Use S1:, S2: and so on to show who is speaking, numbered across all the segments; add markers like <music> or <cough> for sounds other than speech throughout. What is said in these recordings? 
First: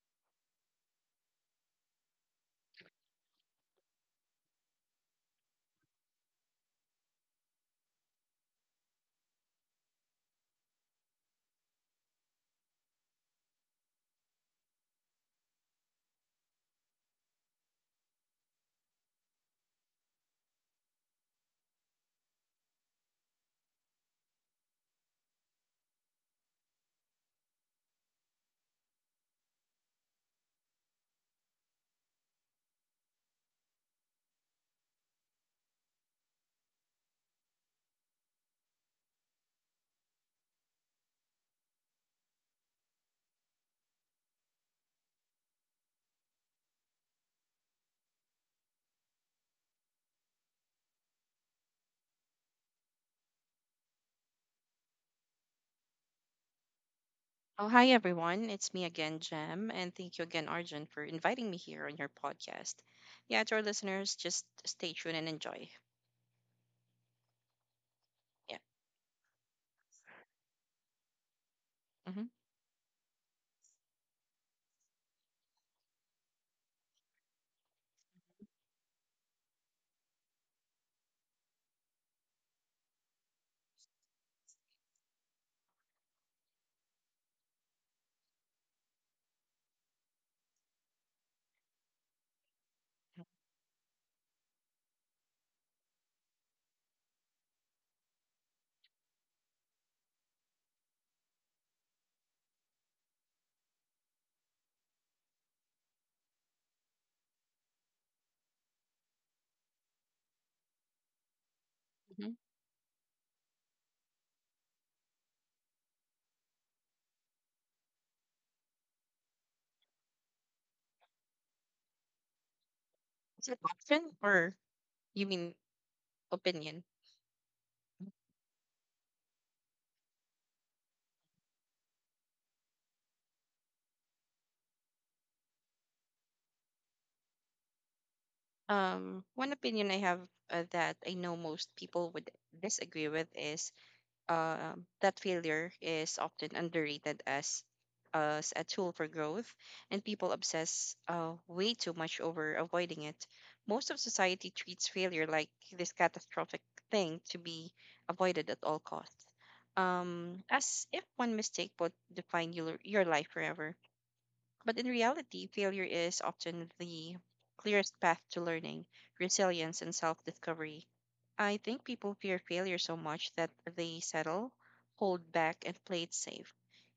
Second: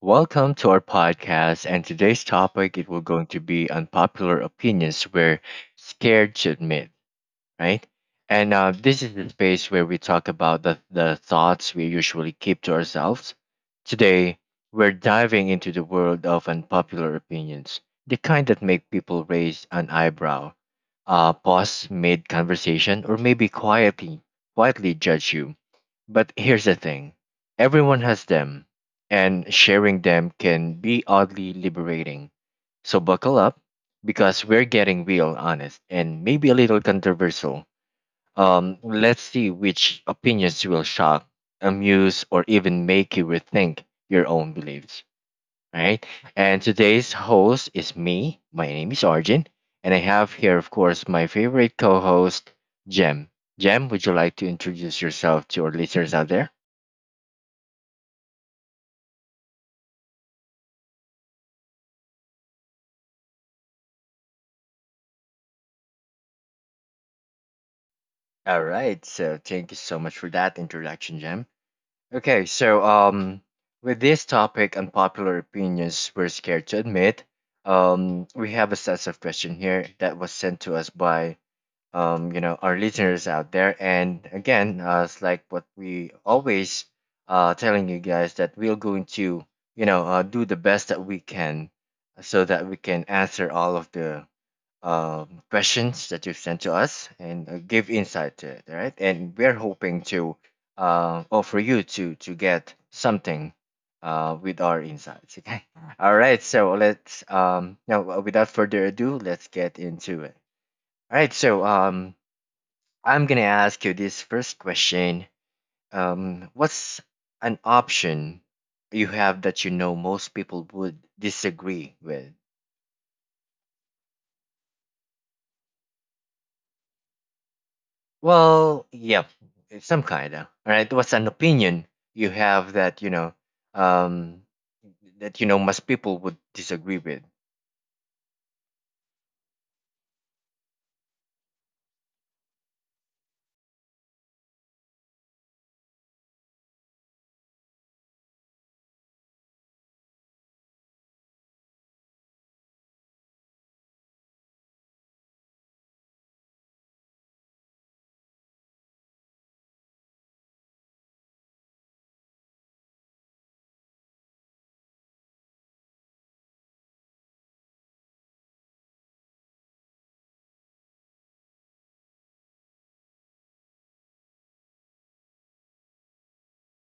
S1: welcome to our podcast. And today's topic it will going to be unpopular opinions we're scared to admit, right? And this is the space where we talk about the thoughts we usually keep to ourselves. Today, we're diving into the world of unpopular opinions, the kind that make people raise an eyebrow, pause mid conversation, or maybe quietly judge you. But here's the thing, everyone has them, and sharing them can be oddly liberating. So buckle up because we're getting real, honest, and maybe a little controversial. Let's see which opinions will shock, amuse, or even make you rethink your own beliefs. Right? And today's host is me. My name is Arjun. And I have here, of course, my favorite co host, Jem. Jem, would you like to introduce yourself to our listeners out there?
S2: Oh, hi everyone. It's me again, Jem, and thank you again, Arjun, for inviting me here on your podcast. Yeah, to our listeners, just stay tuned and enjoy. Yeah.
S1: All right. So thank you so much for that introduction, Jem.
S2: Mm-hmm.
S1: Okay, so with this topic, unpopular opinions we're scared to admit. We have a set of question here that was sent to us by our listeners out there. And again, it's like what we always telling you guys, that we're going to do the best that we can so that we can answer all of the questions that you've sent to us and give insight to it, right? And we're hoping to offer you to get something with our insights. Okay. <laughs> All right. So let's now without further ado, let's get into it. All right. So
S2: Mm-hmm.
S1: I'm gonna ask you this first question. What's an option you have that you know most people would disagree with?
S2: Is it option or you mean opinion?
S1: Well, yep, some kind of right. What's an opinion you have that um, you know, most people would disagree with.
S2: One opinion I have that I know most people would disagree with is uh, that failure is often underrated as a tool for growth, and people obsess way too much over avoiding it. Most of society treats failure like this catastrophic thing to be avoided at all costs, as if one mistake would define your life forever. But in reality, failure is often the clearest path to learning, resilience, and self discovery. I think people fear failure so much that they settle, hold back, and play it safe,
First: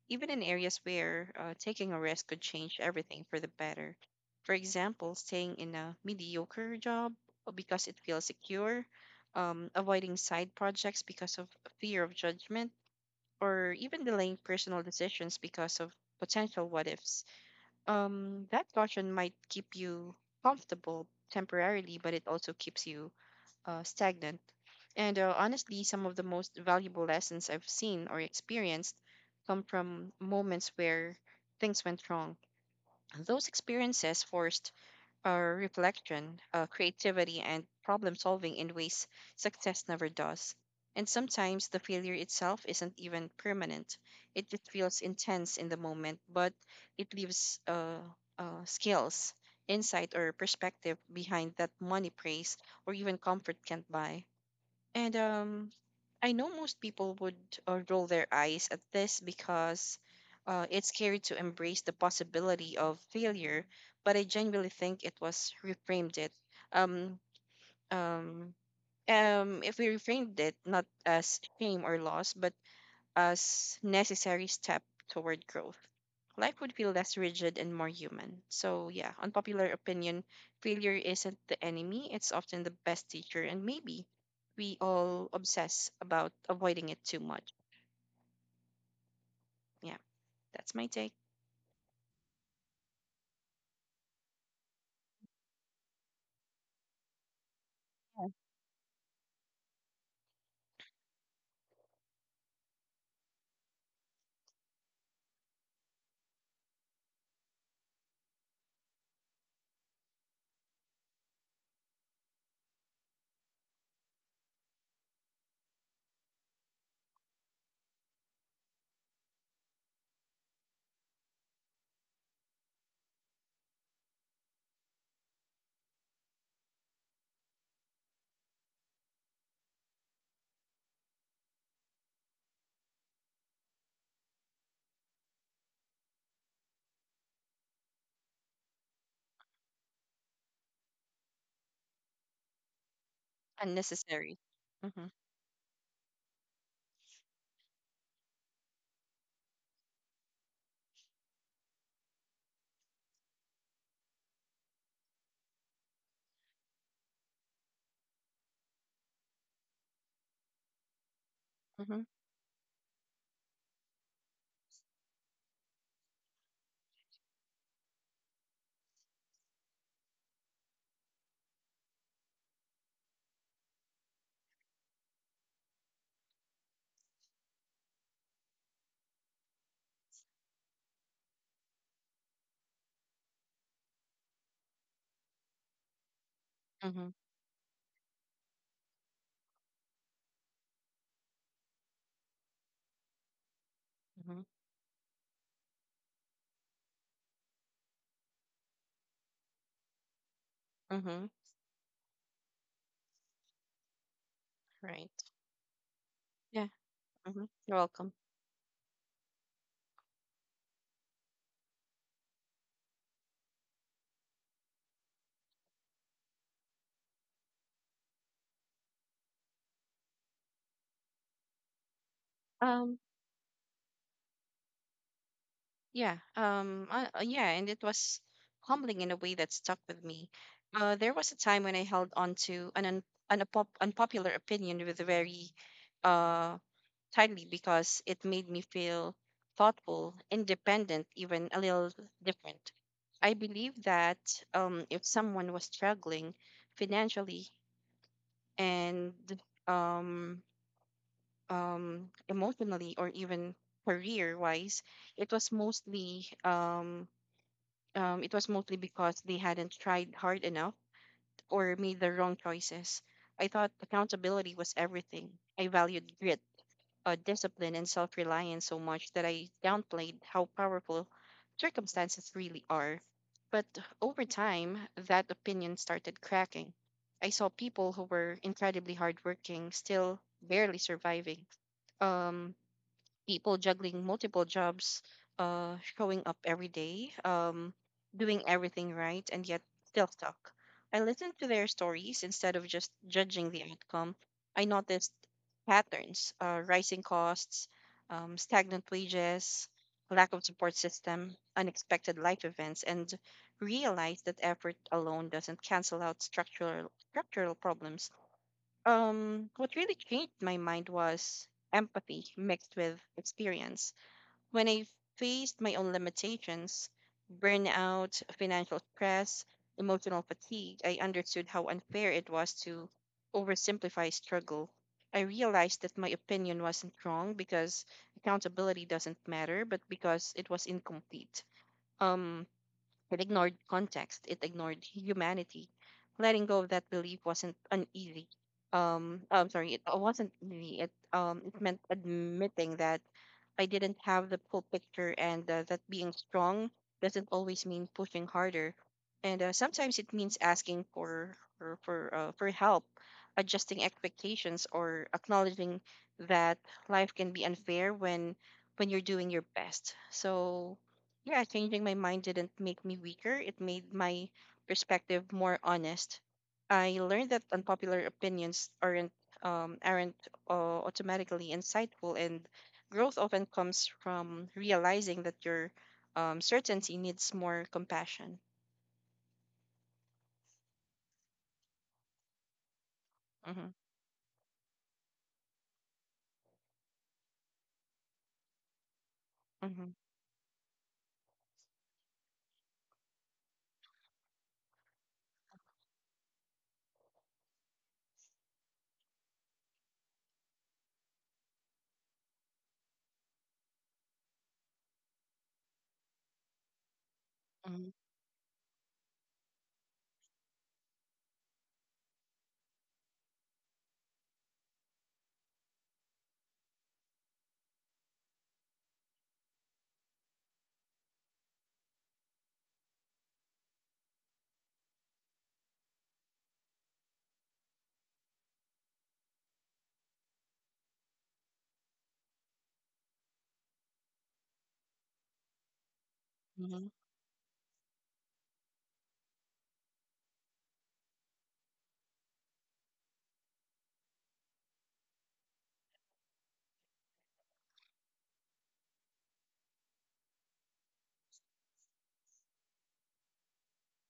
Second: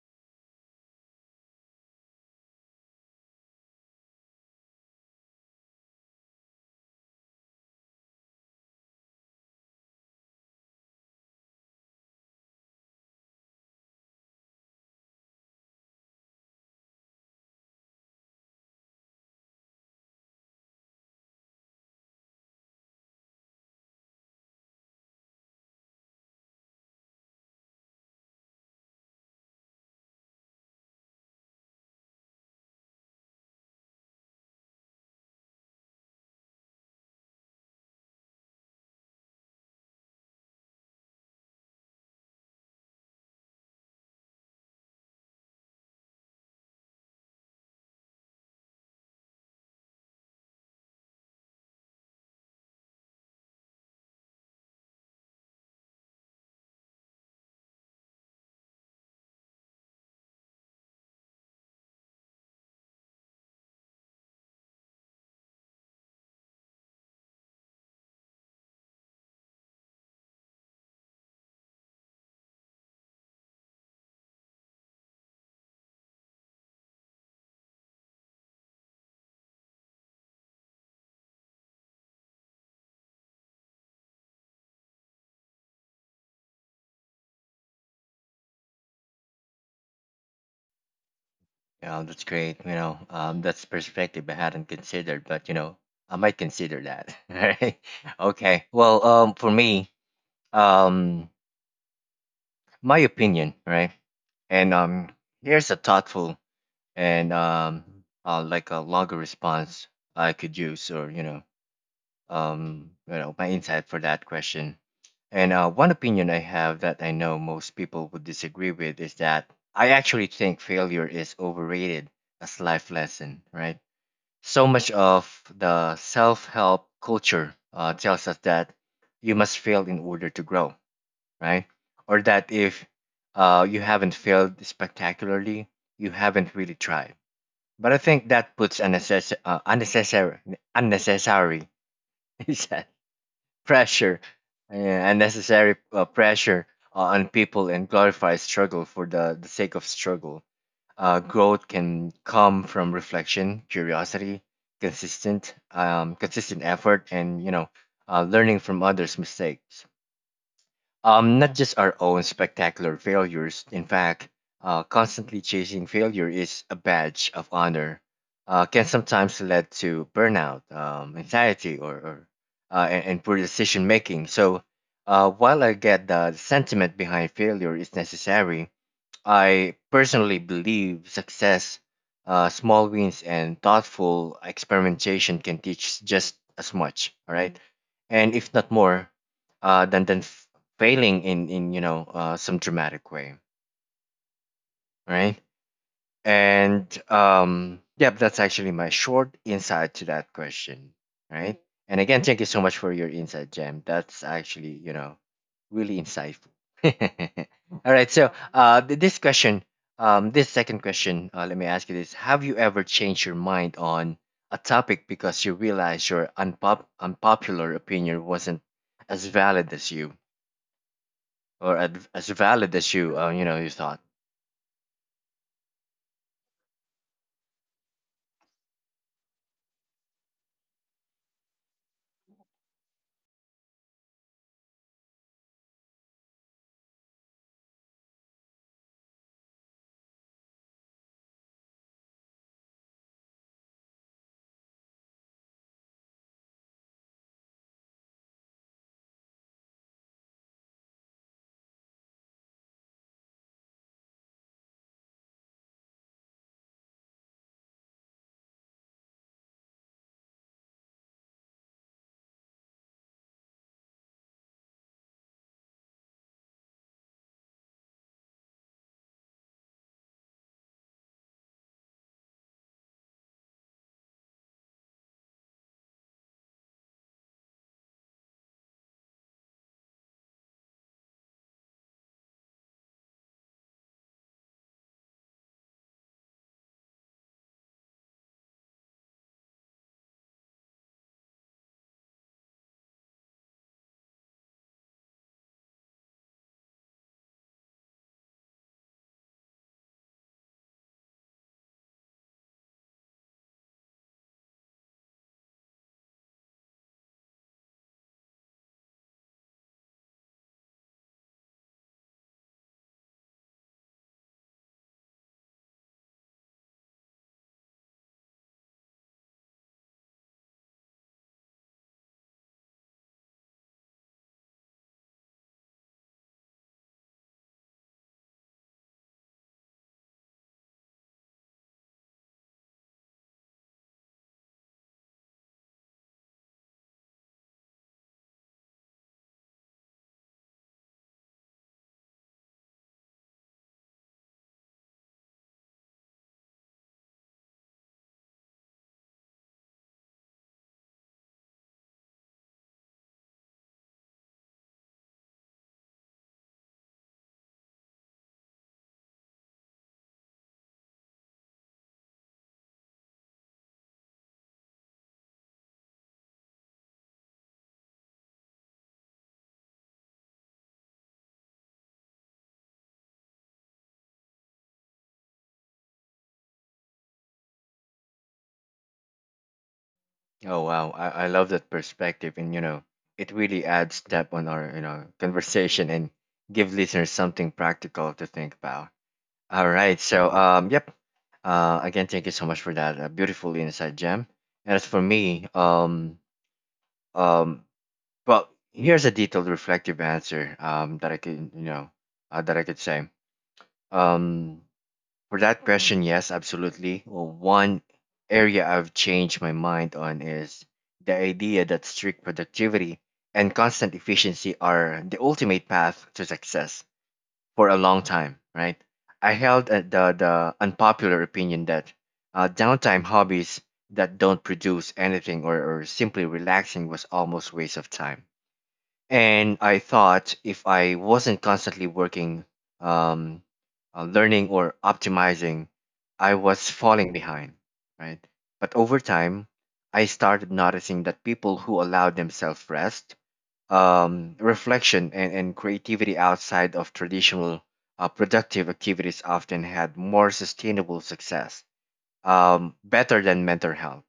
S2: even in areas where taking a risk could change everything for the better. For example, staying in a mediocre job because it feels secure, avoiding side projects because of fear of judgment, or even delaying personal decisions because of potential what ifs. That caution might keep you comfortable temporarily, but it also keeps you stagnant. And Honestly, some of the most valuable lessons I've seen or experienced come from moments where things went wrong. Those experiences forced reflection, creativity, and problem solving in ways success never does. And sometimes the failure itself isn't even permanent. It just feels intense in the moment, but it leaves skills, insight, or perspective behind that money, praise, or even comfort can't buy. And I know most people would roll their eyes at this because it's scary to embrace the possibility of failure, but I genuinely think it was reframed it. Um, um, if we reframed it not as shame or loss, but as necessary step toward growth. Life would feel less rigid and more human. So yeah, unpopular opinion, failure isn't the enemy, it's often the best teacher and maybe we all obsess about avoiding it too much. Yeah, that's my take.
S1: You know, that's great. That's perspective I hadn't considered, but you know, I might consider that. <laughs> Right? Okay. Well, for me, um, my opinion, right? And Here's a thoughtful and like a longer response I could use, or you know, my insight for that question. And One opinion I have that I know most people would disagree with is that I actually think failure is overrated as life lesson, right? So much of the self-help culture tells us that you must fail in order to grow, right? Or that if you haven't failed spectacularly, you haven't really tried. But I think that puts unnecessary <laughs> he said, pressure,
S2: Unnecessary. Mhm.
S1: pressure on people, and glorify struggle for the sake of struggle. Growth can come from reflection, curiosity, consistent effort, and learning from others' mistakes, not just our
S2: Mhm.
S1: own spectacular failures. In fact, constantly chasing failure is a badge of honor, can sometimes lead to burnout, anxiety, and poor decision making. So, while I get the sentiment behind failure is necessary, I personally believe success, small wins, and thoughtful experimentation can teach just as
S2: Mhm.
S1: much. All right, and if not more, than failing in some dramatic way.
S2: Mhm.
S1: All right. And Yep, that's actually my short insight to that question,
S2: Mhm.
S1: right? And again, thank you so much for your insight, Jam. That's actually, you
S2: Right.
S1: know, really insightful.
S2: Yeah.
S1: <laughs>
S2: Mhm. You're
S1: All right,
S2: welcome.
S1: so this question, this second question, let me ask you this: have you ever changed your mind on a topic because you realized your unpopular opinion wasn't as valid as you, as valid as
S2: Um
S1: you, you thought?
S2: Yeah, and it was humbling in a way that stuck with me. There was a time when I held on to an un- an unpop- unpopular opinion with a very uh tightly because it made me feel thoughtful, independent, even a little different. I believe that if someone was struggling financially and um, emotionally or even career wise, it was mostly because they hadn't tried hard enough or made the wrong choices. I thought accountability was everything. I valued grit, discipline, and self reliance so much that I downplayed how powerful circumstances really are. But over time, that opinion started cracking. I saw people who were incredibly hardworking, still barely surviving. Um, People juggling multiple jobs, showing up every day, doing everything right, and yet still stuck. I listened to their stories instead of just judging the outcome. I noticed patterns, rising costs, stagnant wages, lack of support system, unexpected life events, and realized that effort alone doesn't cancel out structural problems. What really changed my mind was empathy mixed with experience. When I faced my own limitations, burnout, financial stress, emotional fatigue, I understood how unfair it was to oversimplify struggle. I realized that my opinion wasn't wrong because accountability doesn't matter, but because it was incomplete. um it ignored context. It ignored humanity. Letting go of that belief wasn't uneasy. It wasn't easy. It meant admitting that I didn't have the full picture, and that being strong doesn't always mean pushing harder. And Sometimes it means asking for help, adjusting expectations, or acknowledging that life can be unfair when you're doing your best. So yeah, changing my mind didn't make me weaker. It made my perspective more honest. I learned that unpopular opinions aren't um, aren't automatically insightful, and growth often comes from realizing that your certainty needs more compassion.
S1: Oh wow, I love that perspective, and you know, it really
S2: Mm-hmm,
S1: adds depth on our conversation and give listeners something practical to think about. All
S2: mm-hmm,
S1: right, so yep. Again, thank you so much for that beautiful insight, Gem. And as for me, um, well, here's a detailed, reflective answer that I could that I could say. Um, for that question, yes, absolutely. Well, one
S2: mm-hmm,
S1: area I've changed my mind on is the idea that strict productivity and constant efficiency are the ultimate path to success for a long time, right? I held the unpopular opinion that downtime hobbies that don't produce anything or simply relaxing was almost waste of time, and I thought if I wasn't constantly working, um, learning, or optimizing, I was
S2: mm-hmm,
S1: falling behind, right? But over time, I started noticing that people who allowed themselves rest, reflection, and creativity outside of traditional productive activities often had more sustainable success, better than mental health,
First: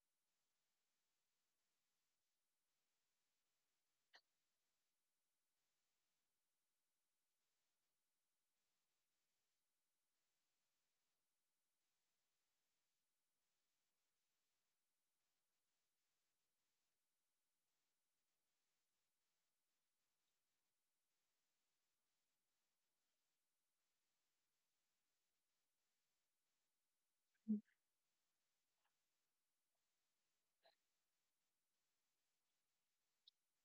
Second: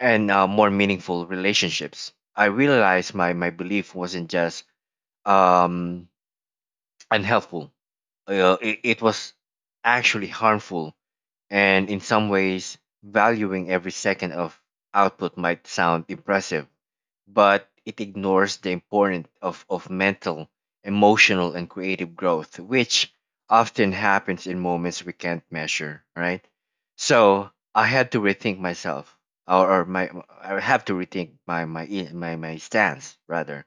S1: and more meaningful relationships. I realized my belief wasn't just um, unhelpful. It was actually harmful, and in some ways, valuing every second of output might sound impressive, but it ignores the importance of mental, emotional, and creative growth, which often happens in moments we can't measure, right? So I had to rethink myself, or my I have to rethink my stance rather,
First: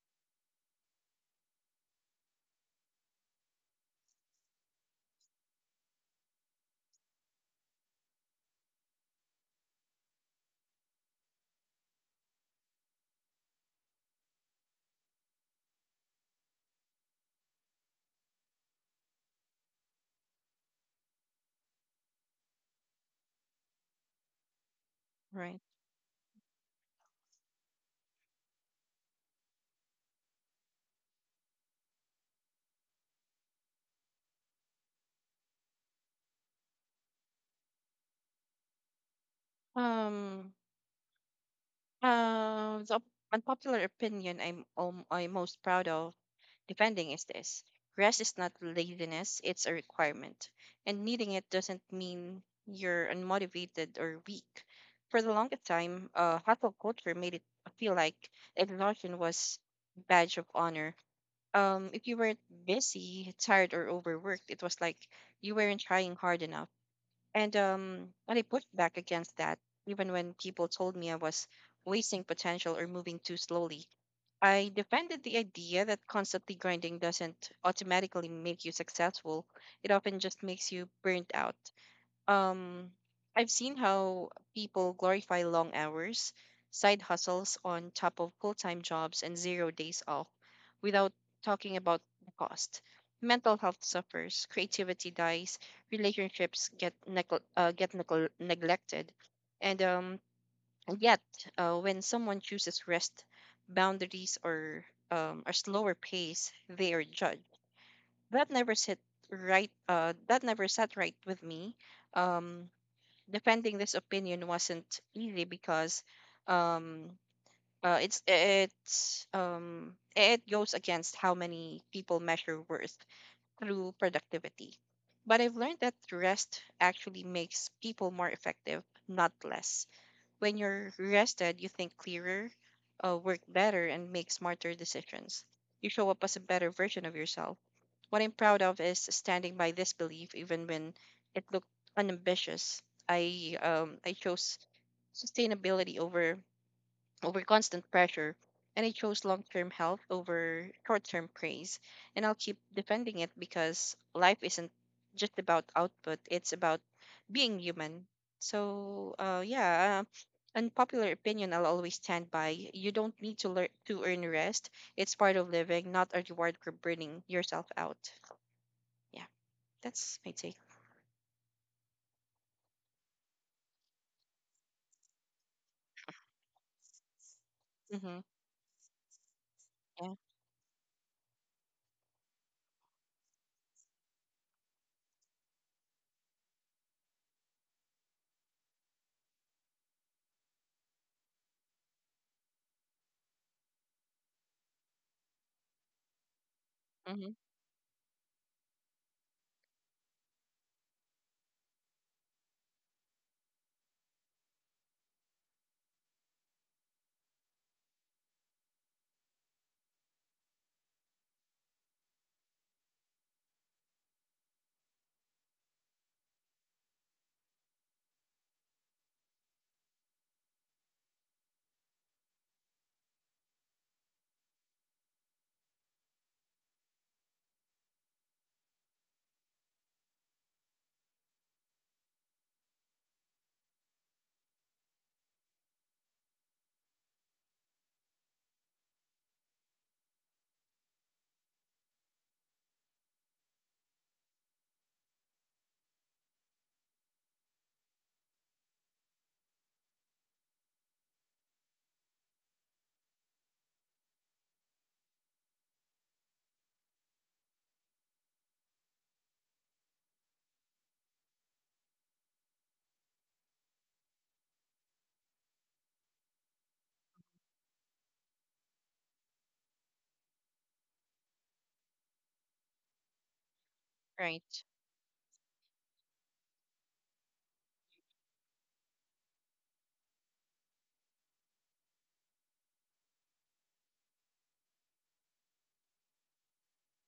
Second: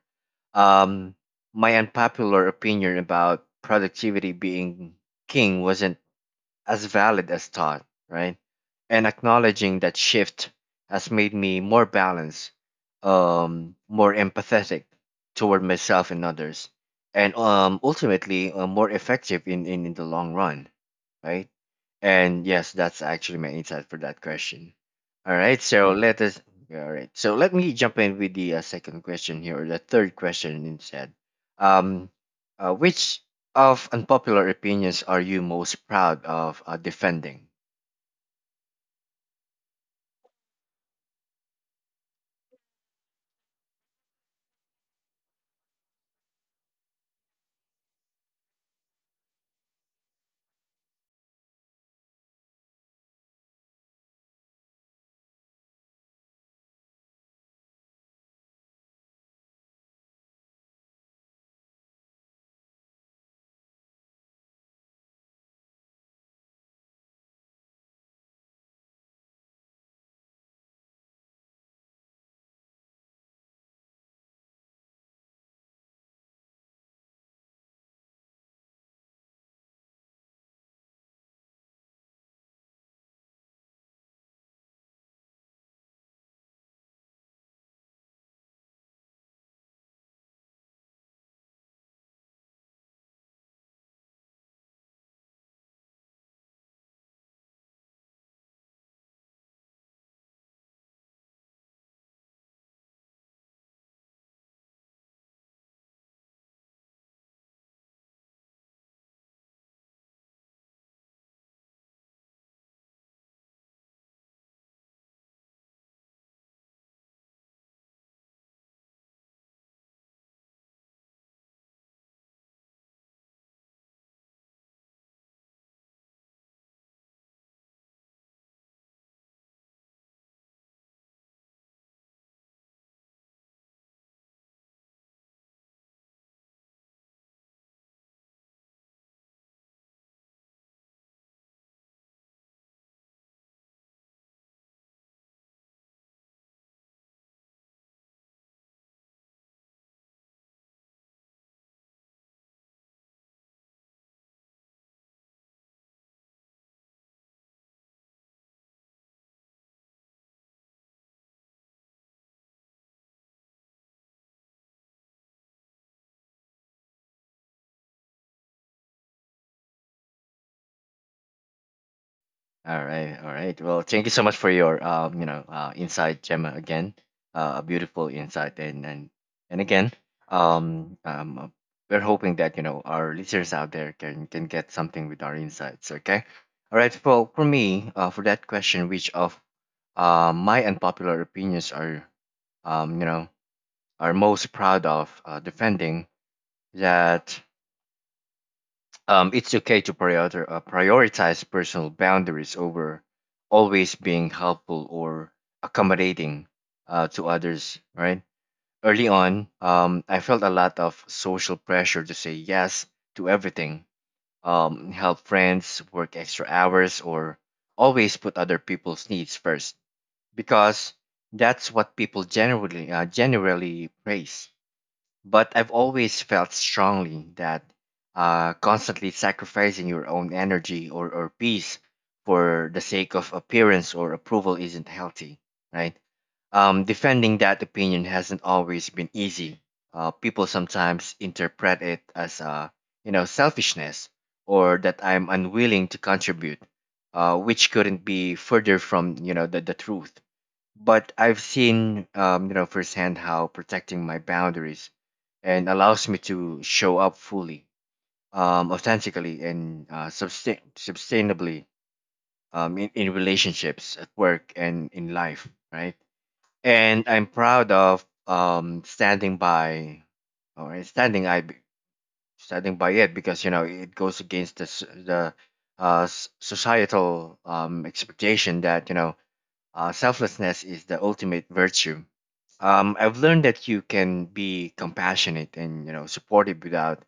S1: um, my unpopular opinion about productivity being king wasn't as valid as thought, right? And acknowledging that shift has made me more balanced, more empathetic toward myself and others, and ultimately more effective in, in the long run, right? And yes, that's actually my insight for that question. All
S2: right.
S1: right, so all right, so let me jump in with the second question here, or the third question instead. Um, which of unpopular opinions are you most proud of defending?
S2: Um. The unpopular opinion I'm most proud of depending is this. Rest is not laziness, it's a requirement. And needing it doesn't mean you're unmotivated or weak. For the longest time, hustle culture made it feel like exhaustion was badge of honor. If you weren't busy, tired, or overworked, it was like you weren't trying hard enough. And I pushed back against that, even when people told me I was wasting potential or moving too slowly. I defended the idea that constantly grinding doesn't automatically make you successful. It often just makes you burnt out. Um, I've seen how people glorify long hours, side hustles on top of full time jobs, and zero days off without talking about the cost. Mental health suffers, creativity dies, relationships get neglected, and um, and yet, when someone chooses rest, boundaries, or a slower pace, they are judged. That never sit right. That never sat right with me. Um, Defending this opinion wasn't easy because um, it goes against how many people measure worth through productivity. But I've learned that rest actually makes people more effective, not less. When you're rested, you think clearer, work better, and make smarter decisions. You show up as a better version of yourself. What I'm proud of is standing by this belief, even when it looked unambitious. I chose sustainability over constant pressure, and I chose long-term health over short-term praise. And I'll keep defending it because life isn't just about output; it's about being human. So, yeah, unpopular opinion I'll always stand by. You don't need to learn to earn rest. It's part of living, not a reward for burning yourself out. Yeah, that's my take.
S1: All right, all right. Well, thank you so much for your insight, Gemma. Again, a beautiful
S2: Mm-hmm.
S1: insight, and again,
S2: Yeah.
S1: um, um, we're hoping that you know our listeners out there can get something with our insights. Okay, all right. Well, for me, for that question, which of my unpopular opinions are um, you know, are most proud of defending, that
S2: Mm-hmm.
S1: It's okay to prioritize personal boundaries over always being helpful or accommodating to others, right? Early on, I felt a lot of social pressure to say yes to everything, help friends, work extra hours, or always put other people's needs first because that's what people generally generally praise. But I've always felt strongly that constantly sacrificing your own energy or peace for the sake of appearance or approval isn't healthy, right? Defending that opinion hasn't always been easy. People sometimes interpret it as selfishness or that I'm unwilling to contribute, which couldn't be further from the truth. But I've seen firsthand how protecting my boundaries and allows me to show up fully, authentically, and sustainably in relationships, at work, and in life, right? And I'm proud of standing by, or standing I standing by it because you know it goes against the
S2: Right.
S1: s- the uh, s- societal expectation that selflessness is the ultimate virtue. I've learned that you can be compassionate and you know supportive without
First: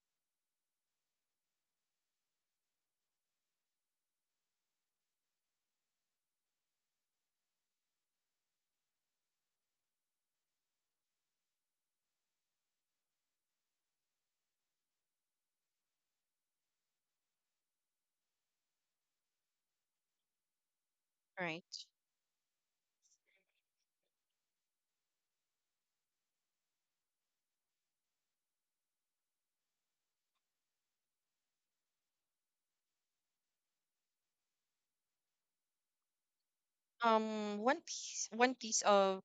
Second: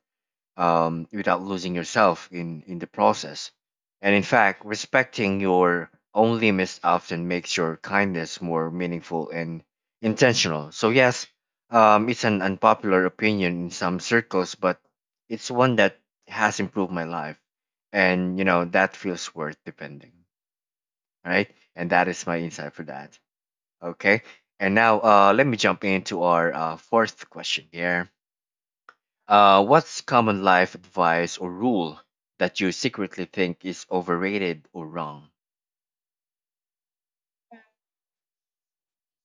S1: without losing yourself in the process. And in fact, respecting your own limits often makes your kindness more meaningful and intentional. So yes, it's an unpopular opinion in some circles, but it's one that has improved my life, and you know that feels worth defending. All right,
S2: Right.
S1: and that is my insight for that. Okay. And now let me jump into our fourth question here. What's common life advice or rule that you secretly think is overrated or wrong?
S2: Um, one piece. One piece of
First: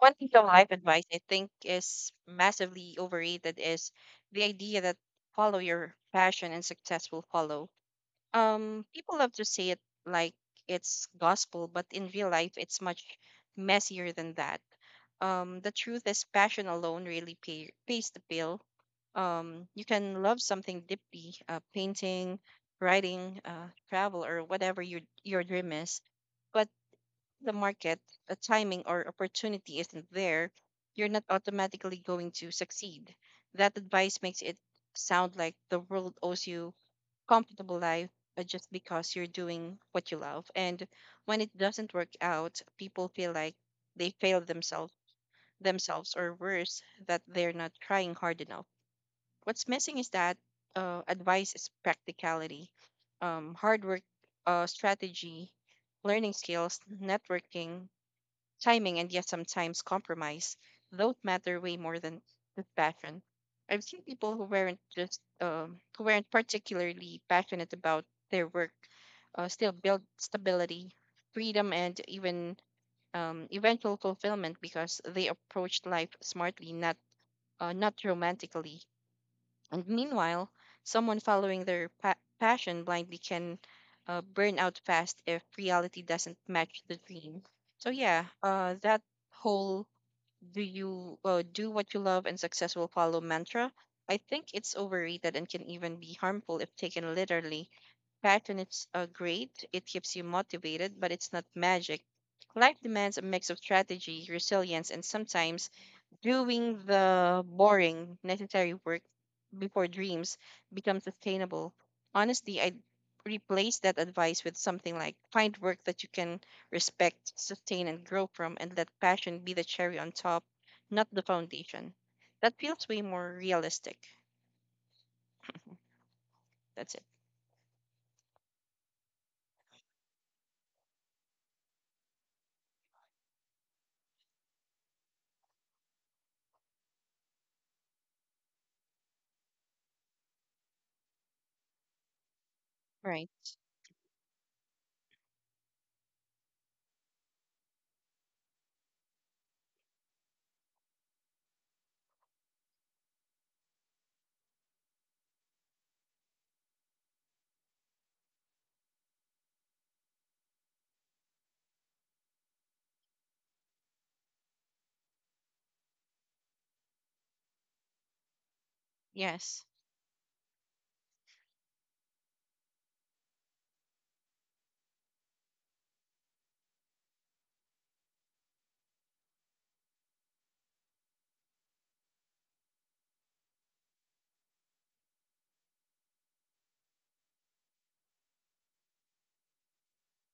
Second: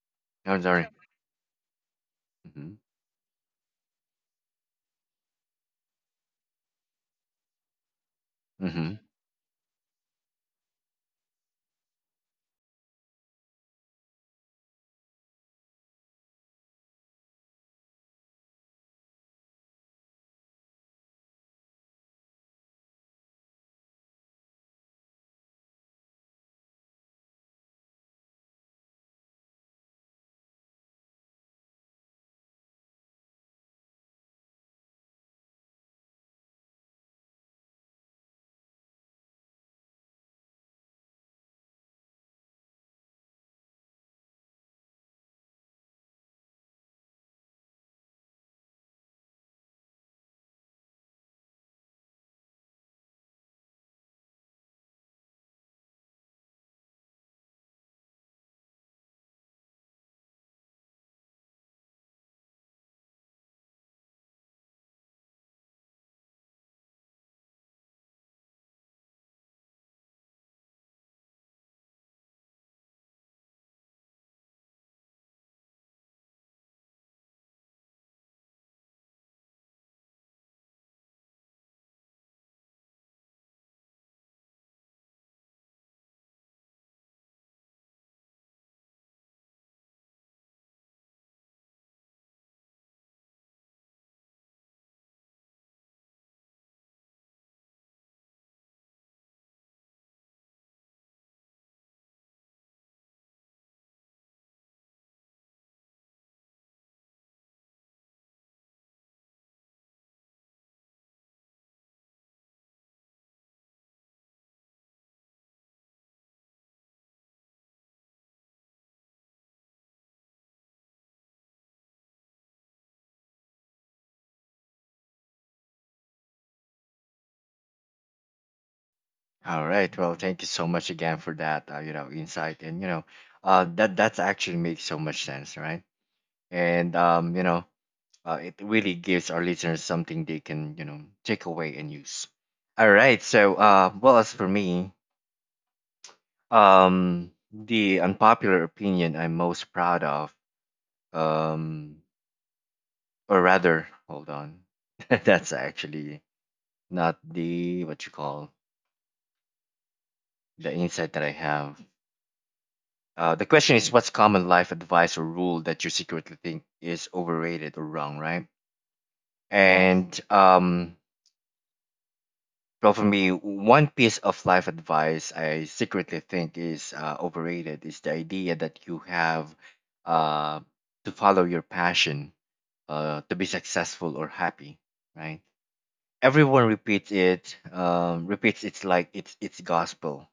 S2: One piece of
S1: I'm
S2: life
S1: sorry.
S2: advice I think is
S1: Mm-hmm.
S2: massively overrated is the idea that follow your passion and success will follow.
S1: Mm-hmm.
S2: People love to say it like it's gospel, but in real life it's much messier than that. The truth is passion alone really pays the bill. You can love something deeply, painting, writing, travel, or whatever your dream is, but the market, the timing, or opportunity isn't there, you're not automatically going to succeed. That advice makes it sound like the world owes you comfortable life, just because you're doing what you love. And when it doesn't work out, people feel like they failed themselves or worse, that they're not trying hard enough. What's missing is that advice is practicality, hard work, strategy, learning skills, networking, timing, and yet sometimes compromise, don't matter way more than just passion. I've seen people who weren't just who weren't particularly passionate about their work, still build stability, freedom, and even eventual fulfillment because they approached life smartly, not not romantically. And meanwhile, someone following their passion blindly can burn out fast if reality doesn't match the dream. So yeah, that whole "do you do what you love and success will follow" mantra, I think it's overrated and can even be harmful if taken literally. Passion is great; it keeps you motivated, but it's not magic. Life demands a mix of strategy, resilience, and sometimes doing the boring, necessary work before dreams become sustainable. Honestly, I'd replace that advice with something like find work that you can respect, sustain, and grow from, and let passion be the cherry on top, not the foundation. That feels way more realistic. That's it.
S1: All right. Well, thank you so much again for that. You know, insight and you know, that that actually makes so much sense, right? And you know, it really gives our listeners something they can you know take away and use. All right.
S2: Right.
S1: So, well, as for me, the unpopular opinion I'm most proud of, um, or rather, hold on, <laughs> that's actually not the what you call the insight that I have. The question is, what's common life advice or rule that you secretly think is overrated or wrong, right?
S2: Yes.
S1: And well, for me, one piece of life advice I secretly think is overrated is the idea that you have uh, to follow your passion to be successful or happy, right? Everyone repeats it, repeats it's like it's gospel.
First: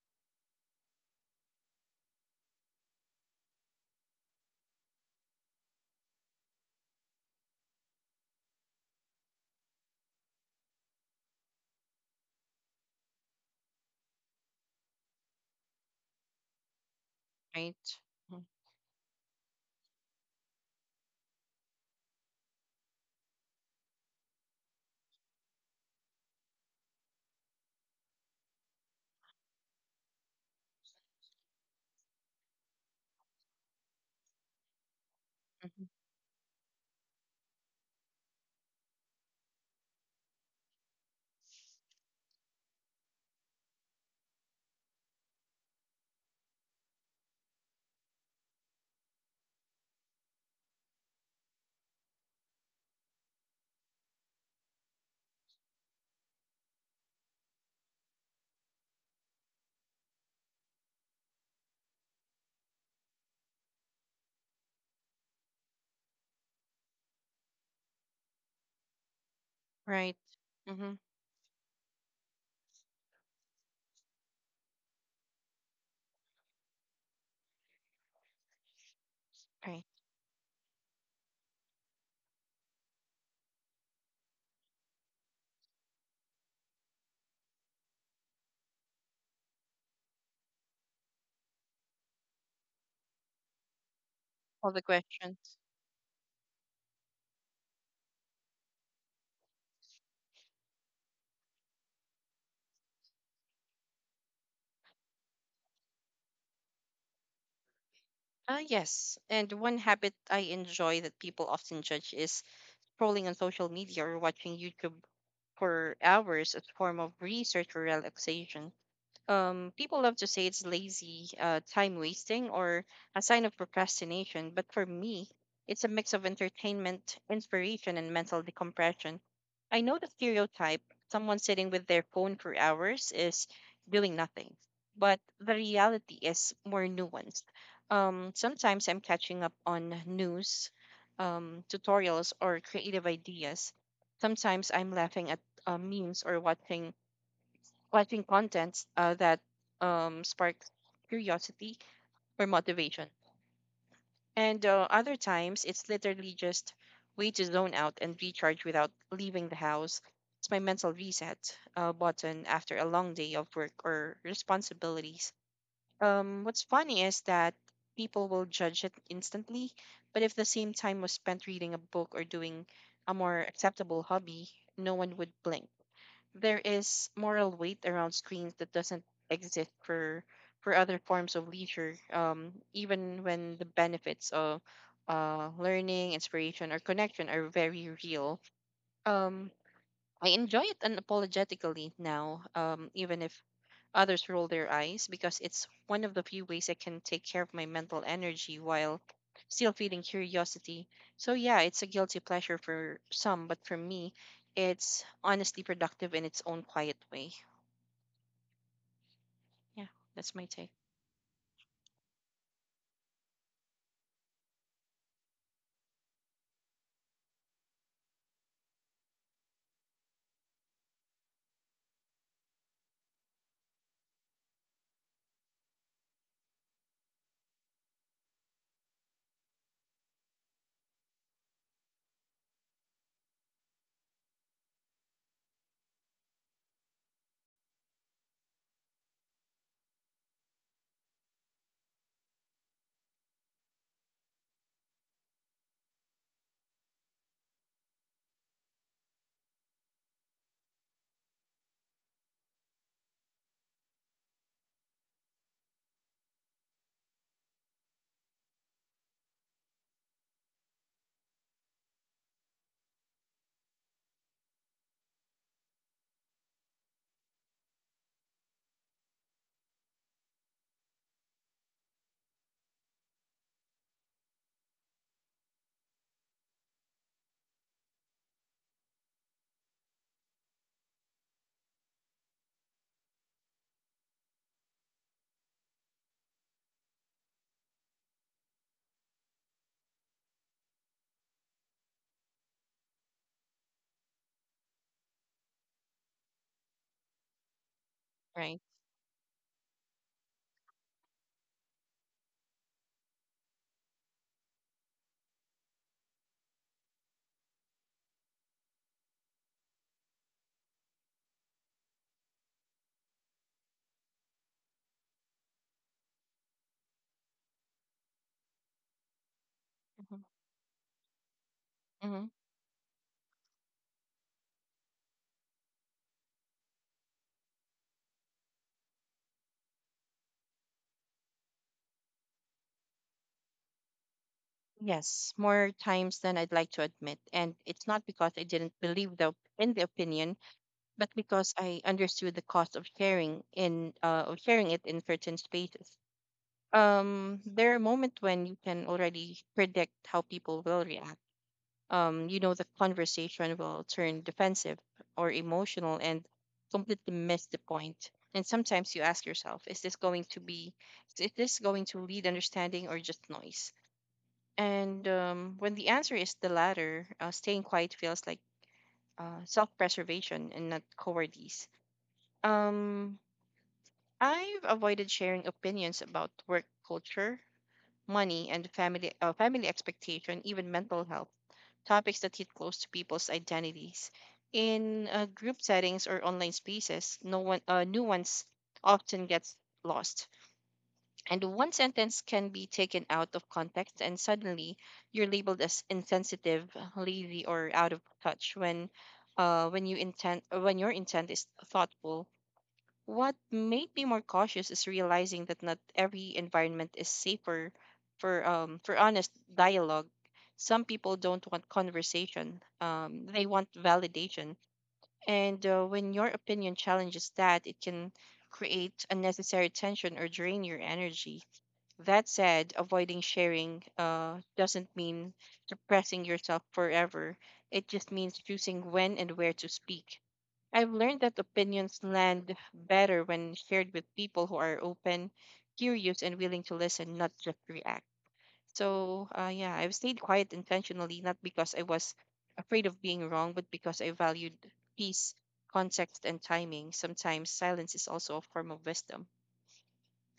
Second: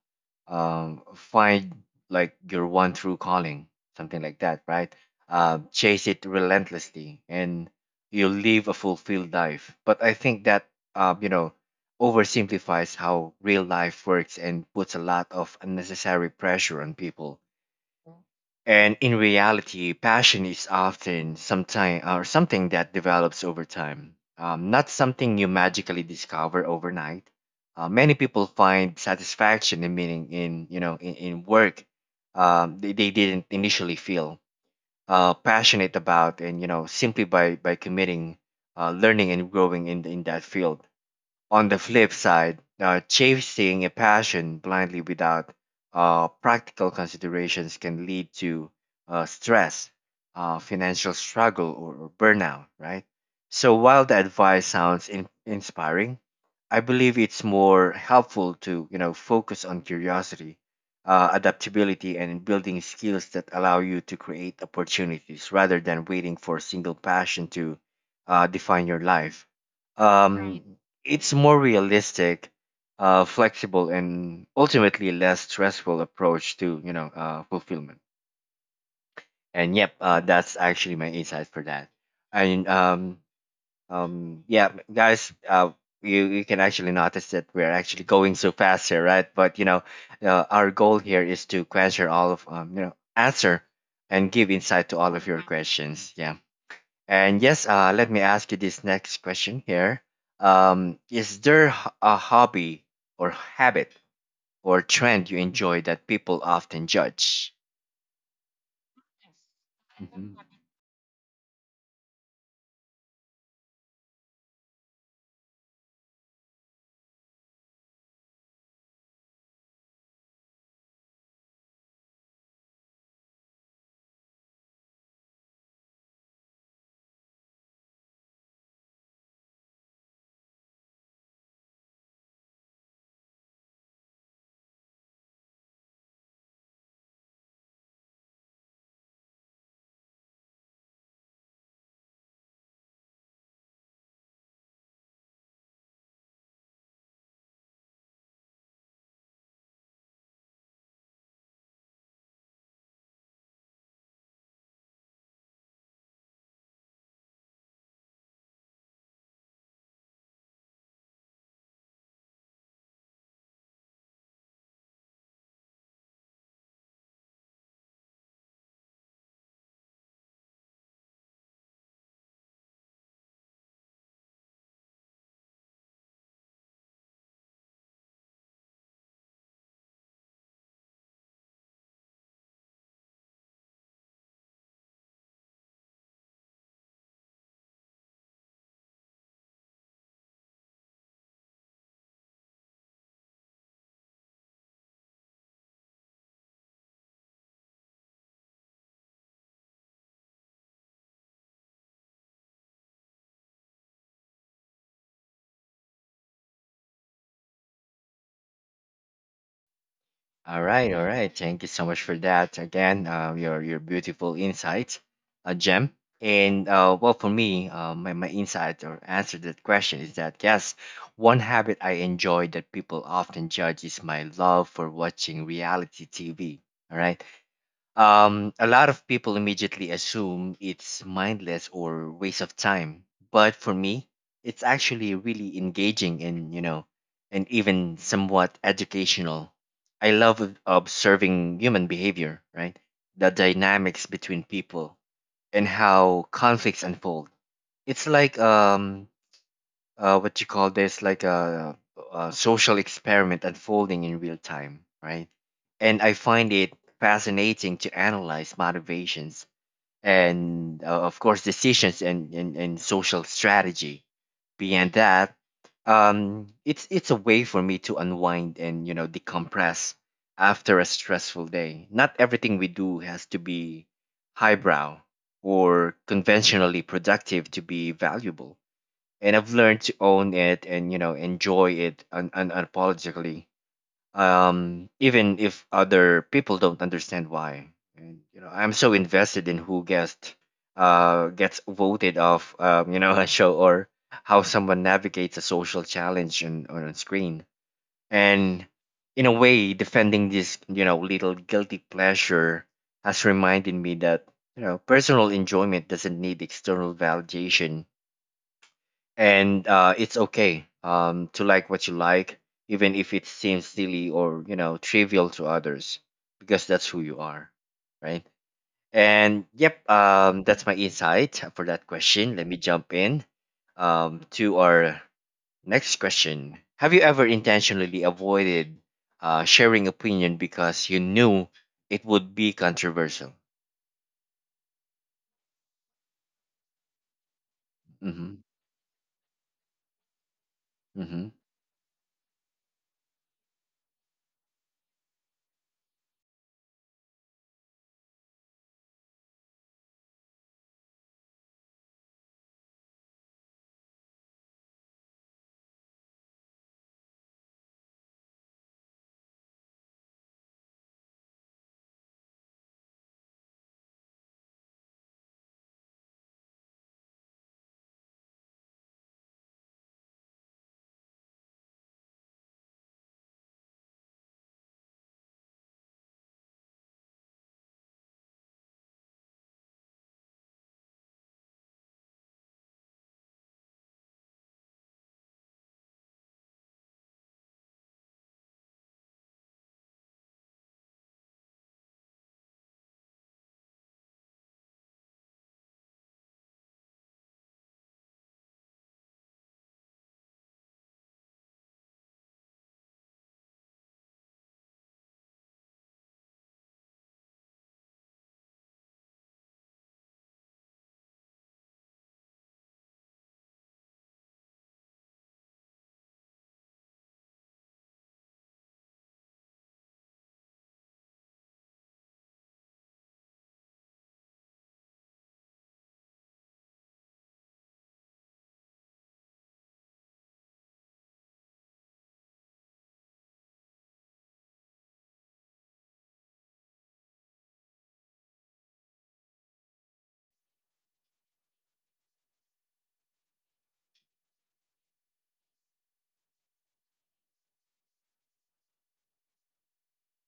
S1: Find like your one true calling, something like that, right? Chase it relentlessly, and you'll live a fulfilled life. But I think that um, you know oversimplifies how real life works and puts a lot of unnecessary pressure on people.
S2: Right.
S1: And in reality, passion is often sometime or something that develops over time, not something you magically discover overnight. Many people find satisfaction and meaning in in work they didn't initially feel
S2: Mm-hmm.
S1: passionate about, and simply by committing, learning and growing in that field. On the flip side, chasing a passion blindly without practical considerations can lead to stress, financial struggle, or burnout, right? So while the advice sounds inspiring, I believe it's more helpful to focus on curiosity, adaptability, and building skills that allow you to create opportunities rather than waiting for a single passion to define your life.
S2: Right.
S1: Right. Right.
S2: Mm-hmm.
S1: It's more realistic, flexible, and ultimately less stressful approach to fulfillment. And
S2: Right.
S1: yep, that's actually my insight for that. And Yeah, guys, you can actually notice that we're actually going so fast here, right? But you know, our goal here is to answer all of answer and give
S2: All the
S1: insight to all of your
S2: questions.
S1: questions. Yeah. And yes, let me ask you this next question here. Is there a hobby or habit or trend you enjoy that people often judge?
S2: Yes. And one habit
S1: Mhm.
S2: I enjoy that people often judge is scrolling on social media or watching YouTube for hours as form of research or relaxation. People love to say it's lazy, time wasting, or a sign of procrastination. But for me, it's a mix of entertainment, inspiration, and mental decompression. I know the stereotype, someone sitting with their phone for hours is doing nothing, but the reality is more nuanced. Sometimes I'm catching up on news, tutorials, or creative ideas. Sometimes I'm laughing at memes or watching contents that sparks curiosity or motivation. And Other times, it's literally just way to zone out and recharge without leaving the house. It's my mental reset button after a long day of work or responsibilities. What's funny is that people will judge it instantly, but if the same time was spent reading a book or doing a more acceptable hobby, no one would blink. There is moral weight around screens that doesn't exist for other forms of leisure, even when the benefits of learning, inspiration, or connection are very real. um, I enjoy it unapologetically now, even if others roll their eyes, because it's one of the few ways I can take care of my mental energy while still feeling curiosity. So, yeah, it's a guilty pleasure for some, but for me, it's honestly productive in its own quiet way. Yeah, that's my
S1: All
S2: take.
S1: right, all right. Thank you so much for that. Again, your beautiful insight, a gem. And well, for me, my insight or answer to that question is that yes, one habit I enjoy that people often judge is my love for watching reality TV. All right. A lot of people immediately assume it's mindless or waste of time, but for me, it's actually really engaging and, you know, and even somewhat educational. I love observing human behavior, right? The dynamics between people and how conflicts unfold. It's like what you call this like a social experiment unfolding in real time, right? And I find it fascinating to analyze motivations and, of course, decisions and social strategy. Beyond that, it's a way for me to unwind and, you know, decompress after a stressful day. Not everything we do has to be highbrow or conventionally productive to be valuable, and I've learned to own it and, you know, enjoy it unapologetically. Even if other people don't understand why, and, you know, I'm so invested in who guessed, gets voted off, you know, <laughs> a show or how someone navigates a social challenge on a screen,
S2: Right.
S1: and in a way, defending this, you know, little guilty pleasure has reminded me that, you know, personal enjoyment doesn't need external validation. And it's okay, to like what you like, even if it seems silly or, you know, trivial to others, because that's who you are, right? And yep,
S2: Mhm.
S1: that's my insight for that
S2: Mhm.
S1: question. Let me jump in to our next question. Have you ever intentionally avoided sharing opinion because you knew it would be controversial?
S2: Yes, more times than I'd like to admit. And it's not because I
S1: Mm-hmm.
S2: didn't believe the in the opinion, but
S1: Mm-hmm.
S2: because I understood the cost of sharing in of sharing it in certain spaces. There are moments when you can already predict how people will react. You know, the conversation will turn defensive or emotional and completely miss the point. And sometimes you ask yourself, is this going to lead understanding or just noise? And when the answer is the latter, staying quiet feels like self-preservation and not cowardice. um I've avoided sharing opinions about work culture, money, and family expectation, even mental health, topics that hit close to people's identities. In group settings or online spaces, no one nuance often gets lost, and one sentence can be taken out of context, and suddenly you're labeled as insensitive, lazy, or out of touch When your intent is thoughtful, what made me more cautious is realizing that not every environment is safer for honest dialogue. Some people don't want conversation. They want validation. And when your opinion challenges that, it can create unnecessary tension or drain your energy. That said, avoiding sharing doesn't mean suppressing yourself forever. It just means choosing when and where to speak. I've learned that opinions land better when shared with people who are open, curious, and willing to listen, not just react. So, yeah, I've stayed quiet intentionally, not because I was afraid of being wrong, but because I valued peace, context, and timing. Sometimes silence is also a form of wisdom.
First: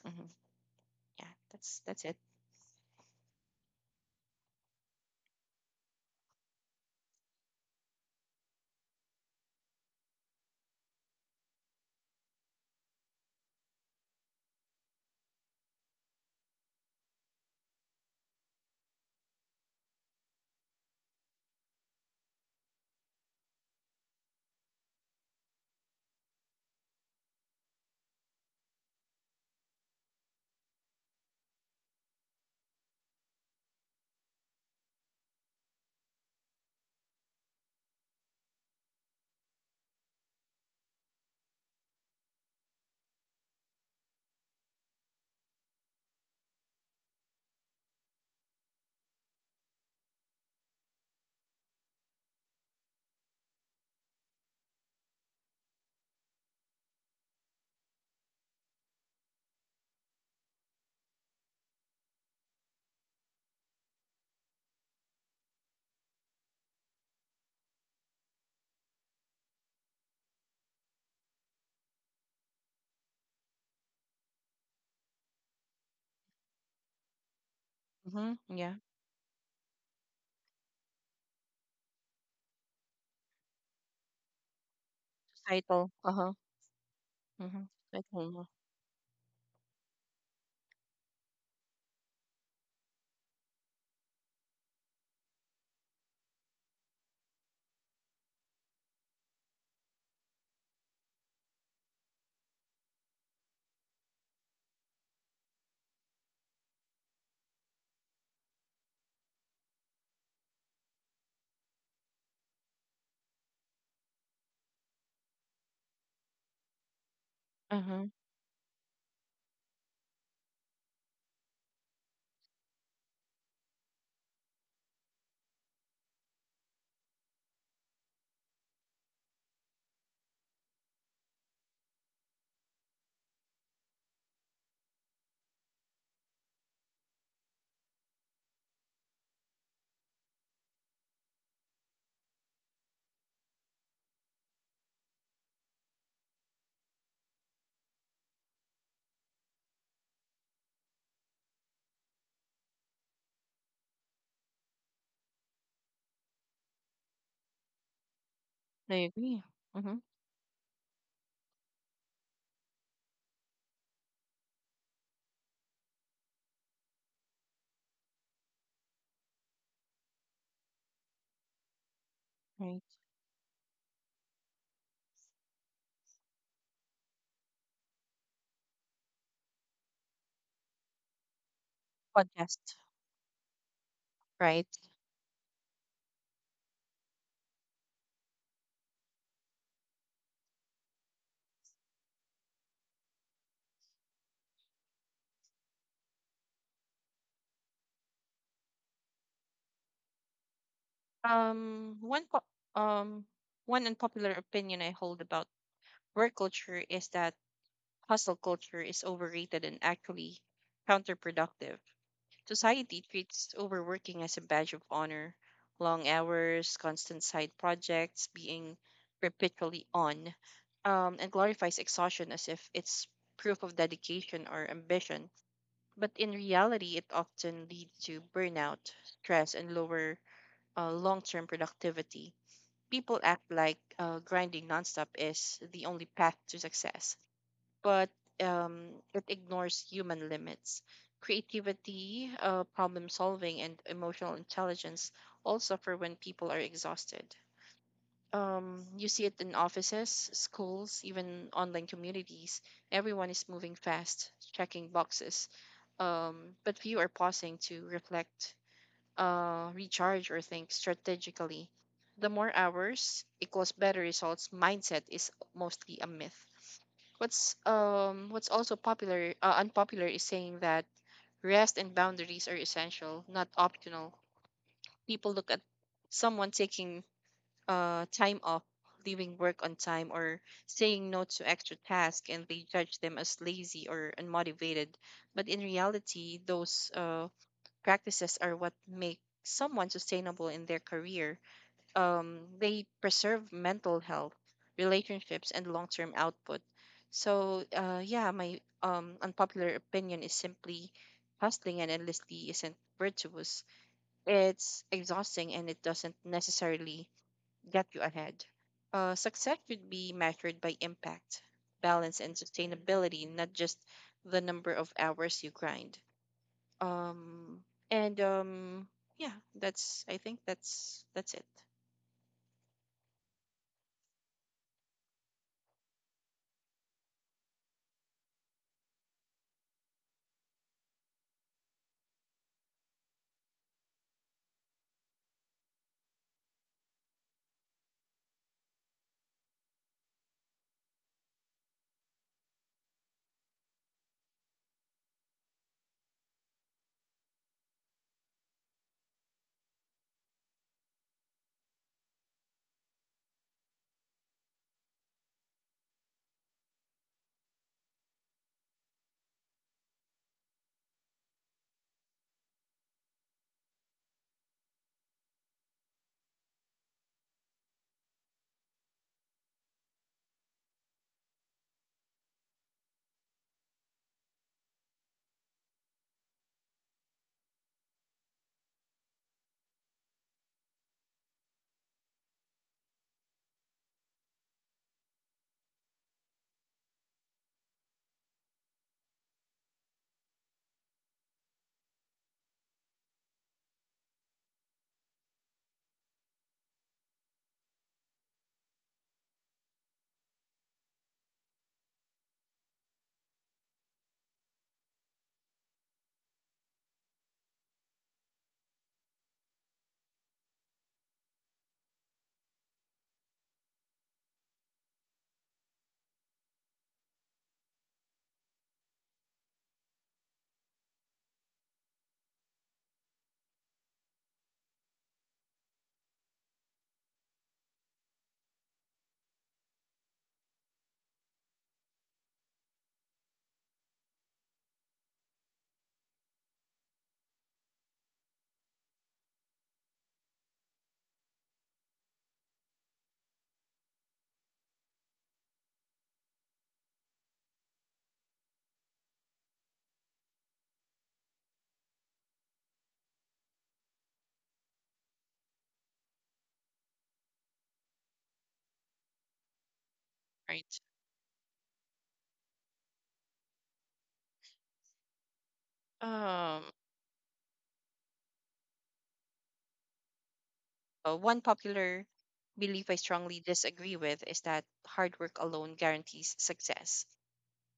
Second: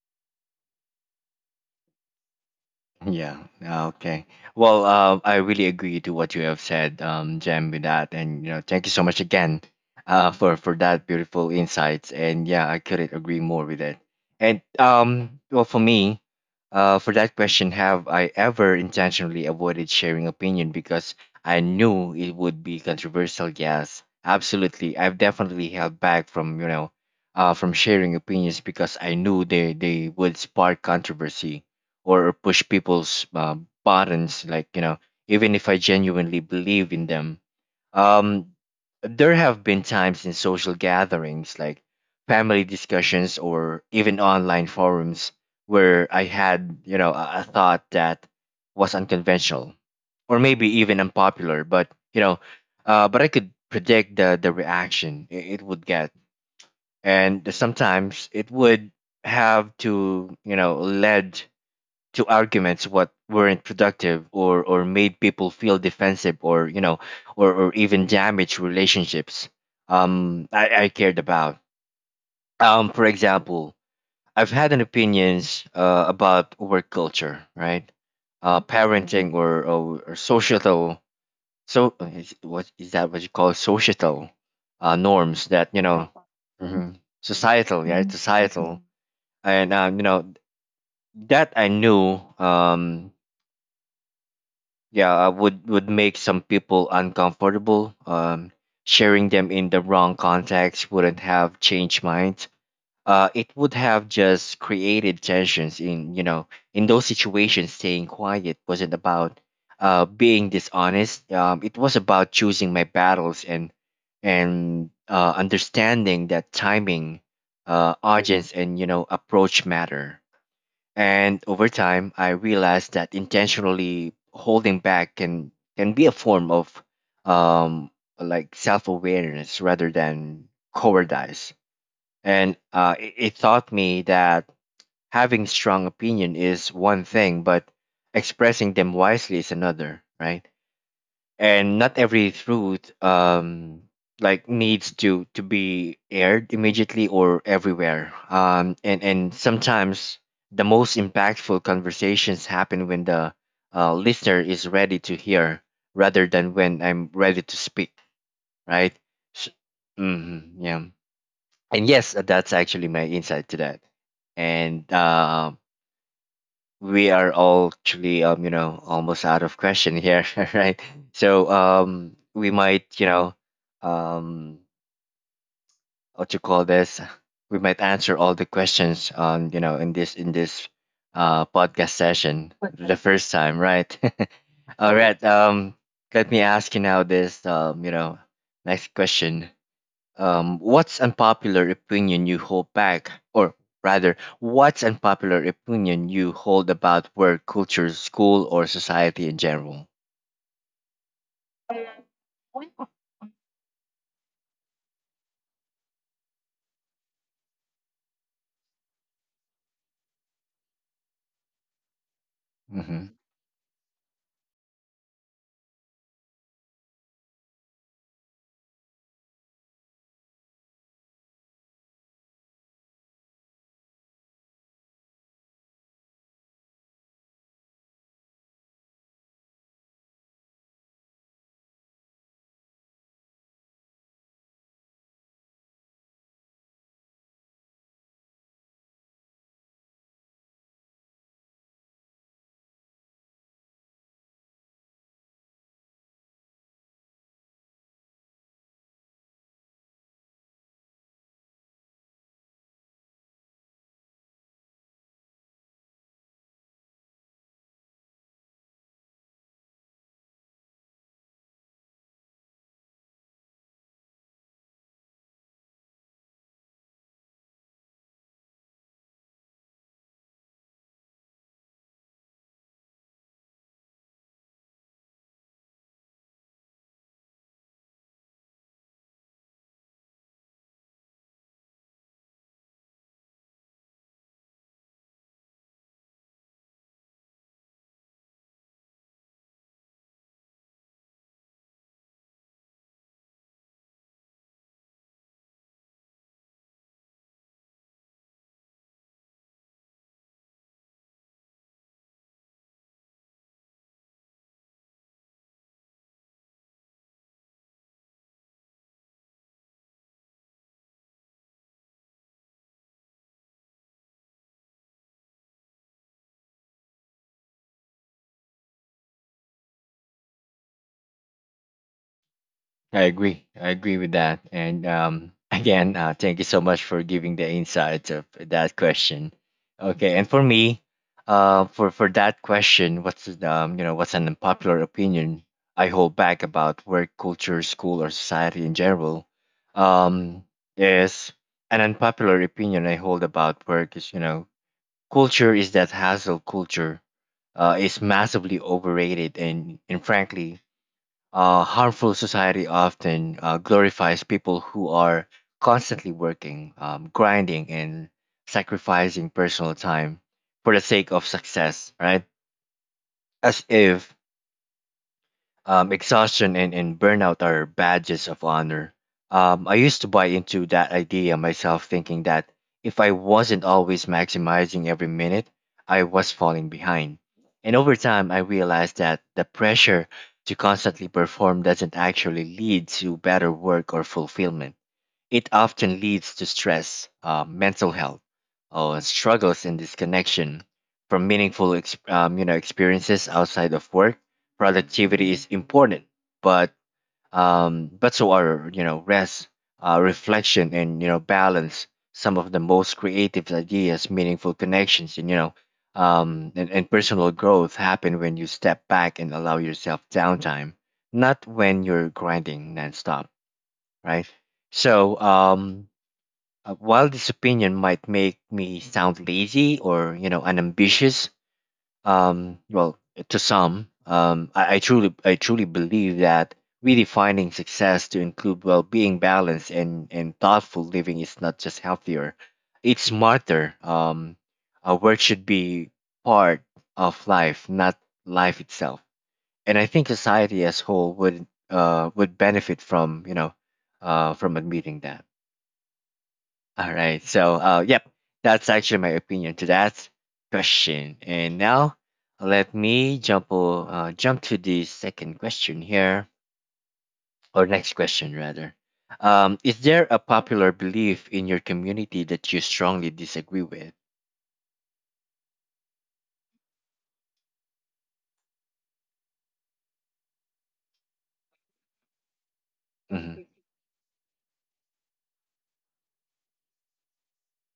S2: Hmm. Yeah, that's it.
S1: Yeah. Okay. Well, I really agree to what you have said, Jem, with that, and you know, thank you so much again, for that beautiful insights. And yeah, I couldn't agree more with it. And well, for me, for that question, have I ever intentionally avoided sharing opinion because I knew it would be controversial? Yes, absolutely. I've definitely held back from, you know, from sharing opinions because I knew they would spark controversy or push people's, buttons, like, you know, even if I genuinely believe in them. um there have been times in social gatherings like family discussions or even online forums where I had, you know, a thought that was unconventional or maybe even unpopular, but, you know, but I could predict the reaction it would get. And sometimes it would have to, you know, led to arguments what weren't productive, or made people feel defensive, or, you know, or even damaged relationships I cared about. For example, I've had an opinions about work culture, right?
S2: Hmm. Yeah,
S1: Parenting, or, or societal, so is, what is that what you call societal norms that, you
S2: title.
S1: know.
S2: Uh huh.
S1: Mhm.
S2: Mm-hmm.
S1: Societal, yeah,
S2: Title.
S1: societal. And you know, that I knew, um, yeah, would make some people uncomfortable. Um, sharing them in the wrong context wouldn't have changed minds. It would have just created tensions. In, you know, in those situations, staying quiet wasn't about being dishonest. It was about choosing my battles and understanding that timing,
S2: Uh huh.
S1: audience, and, you know, approach matter. And over time, I realized that intentionally holding back can be a form of, um, like self awareness rather than cowardice. And it taught me that having strong opinion is one thing, but expressing them wisely is another, right? And not every truth, like, needs to be aired immediately or everywhere, and sometimes the most impactful conversations happen when the listener is ready to hear rather than when I'm ready to speak, right?
S2: I agree.
S1: S
S2: Mm-hmm.
S1: Mhm, yeah. And yes, that's actually my insight to that. And we are all actually, um, you know, almost out of question here <laughs> right? So, we
S2: Right.
S1: might, you know, um what you call this, we might answer all the questions, um, you know, in this, in this podcast session
S2: Podcast.
S1: the first time, right
S2: Right.
S1: <laughs> all right, let me ask you now this, um, you know, next question. What's unpopular opinion you hold back, or rather, what's unpopular opinion you hold about work, culture, school, or society in general?
S2: Um, one po- um One unpopular opinion I hold about work culture is that hustle culture is overrated and actually counterproductive. Society
S1: Mm-hmm.
S2: treats overworking as a badge of honor. Long hours, constant side projects, being perpetually on, and glorifies exhaustion as if it's proof of dedication or ambition. But in reality, it often leads to burnout, stress, and lower long-term productivity. People act like grinding nonstop is the only path to success, but um, it ignores human limits. Creativity, problem solving, and emotional intelligence all suffer when people are exhausted. You see it in offices, schools, even online communities. Everyone is moving fast, checking boxes, but few are pausing to reflect, recharge, or think strategically. The more hours equals better results mindset is mostly a myth. What's also popular, unpopular, is saying that rest and boundaries are essential, not optional. People look at someone taking time off, leaving work on time, or saying no to extra tasks, and they judge them as lazy or unmotivated. But in reality, those practices are what make someone sustainable in their career. They preserve mental health, relationships, and long term output. So, yeah, my unpopular opinion is simply hustling and endlessly isn't virtuous. It's exhausting and it doesn't necessarily get you ahead. Success should be measured by impact, balance, and sustainability, not just the number of hours you grind. Um, and yeah, that's I think that's it,
S1: I agree. I agree with that. And <laughs> again, thank you so much for giving the insights of that question. Okay, and for me, for that question, what's the, you know, what's an unpopular opinion I hold back about work culture, school, or society in general? Um, is an unpopular opinion I hold about work is, you know, culture is that hassle culture is massively overrated and frankly harmful. Society often, glorifies people who are constantly working, grinding, and sacrificing personal time for the sake of success, right? As if, exhaustion and, burnout are badges of honor. I used to buy into that idea myself, thinking that if I wasn't always maximizing every minute, I was falling behind. And over time, I realized that the pressure to constantly perform doesn't actually lead to better work or fulfillment. It often leads to stress, mental health, or struggles in disconnection from meaningful you know, experiences outside of work. Productivity is important, but, but so are, you know, rest, reflection, and, you know, balance. Some of the most creative ideas, meaningful connections, and, you know, and, personal growth happen when you step back and allow yourself downtime, not when you're grinding nonstop, right? So, while this opinion might make me sound lazy, or, you know, unambitious, well, to some, I truly believe that redefining success to include well-being, balance, and thoughtful living is not just healthier, it's smarter. Work should be part of life, not life itself. And I think society as whole would benefit from, you know, from admitting that. All right. So, yep, that's actually my opinion to that question. And now, let me jump to the second question here, or next question rather. Is there a popular
S2: right?
S1: belief in your community that you strongly disagree with?
S2: Um, One popular belief I strongly
S1: Mm-hmm.
S2: disagree with is that hard work alone guarantees success.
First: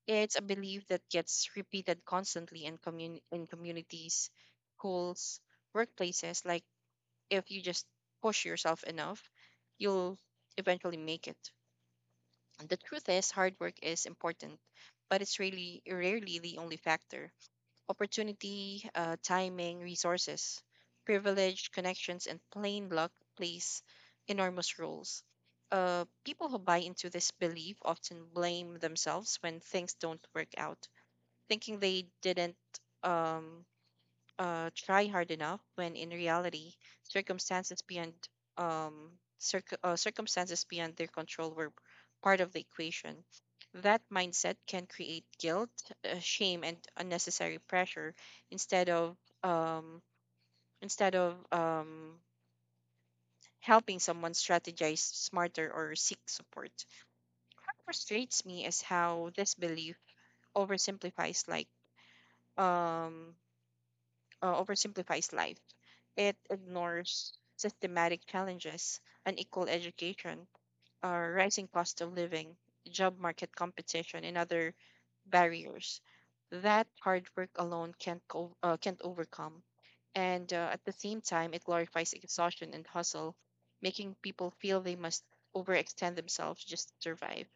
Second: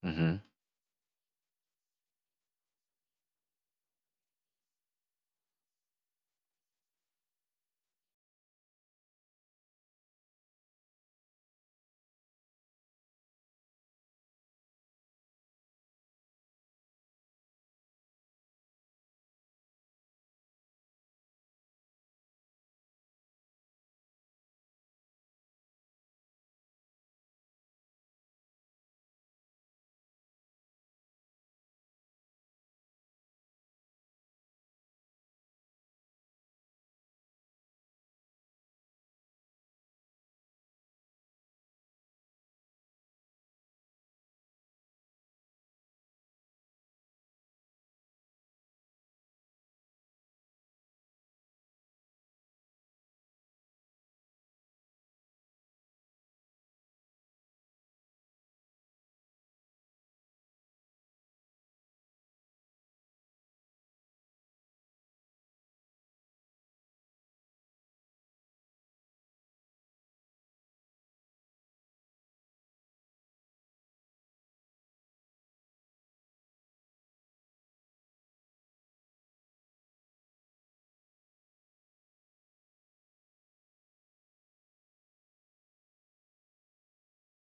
S1: Mm-hmm.
S2: It's a belief that gets repeated constantly in communities, schools, workplaces. Like if you just push yourself enough, you'll eventually make it. And the truth is, hard work is important, but it's really rarely the only factor. Opportunity, timing, resources, privilege, connections, and plain luck plays enormous roles. People who buy into this belief often blame themselves when things don't work out, thinking they didn't um, try hard enough when in reality circumstances beyond um, circumstances beyond their control were part of the equation. That mindset can create guilt, shame, and unnecessary pressure instead of um, instead of um, helping someone strategize smarter or seek support. What frustrates me is how this belief oversimplifies like um oversimplifies life. It ignores systematic challenges, unequal education, rising cost of living, job market competition, and other barriers that hard work alone can't overcome. And at the same time, it glorifies exhaustion and hustle, making people feel they must overextend themselves just to survive.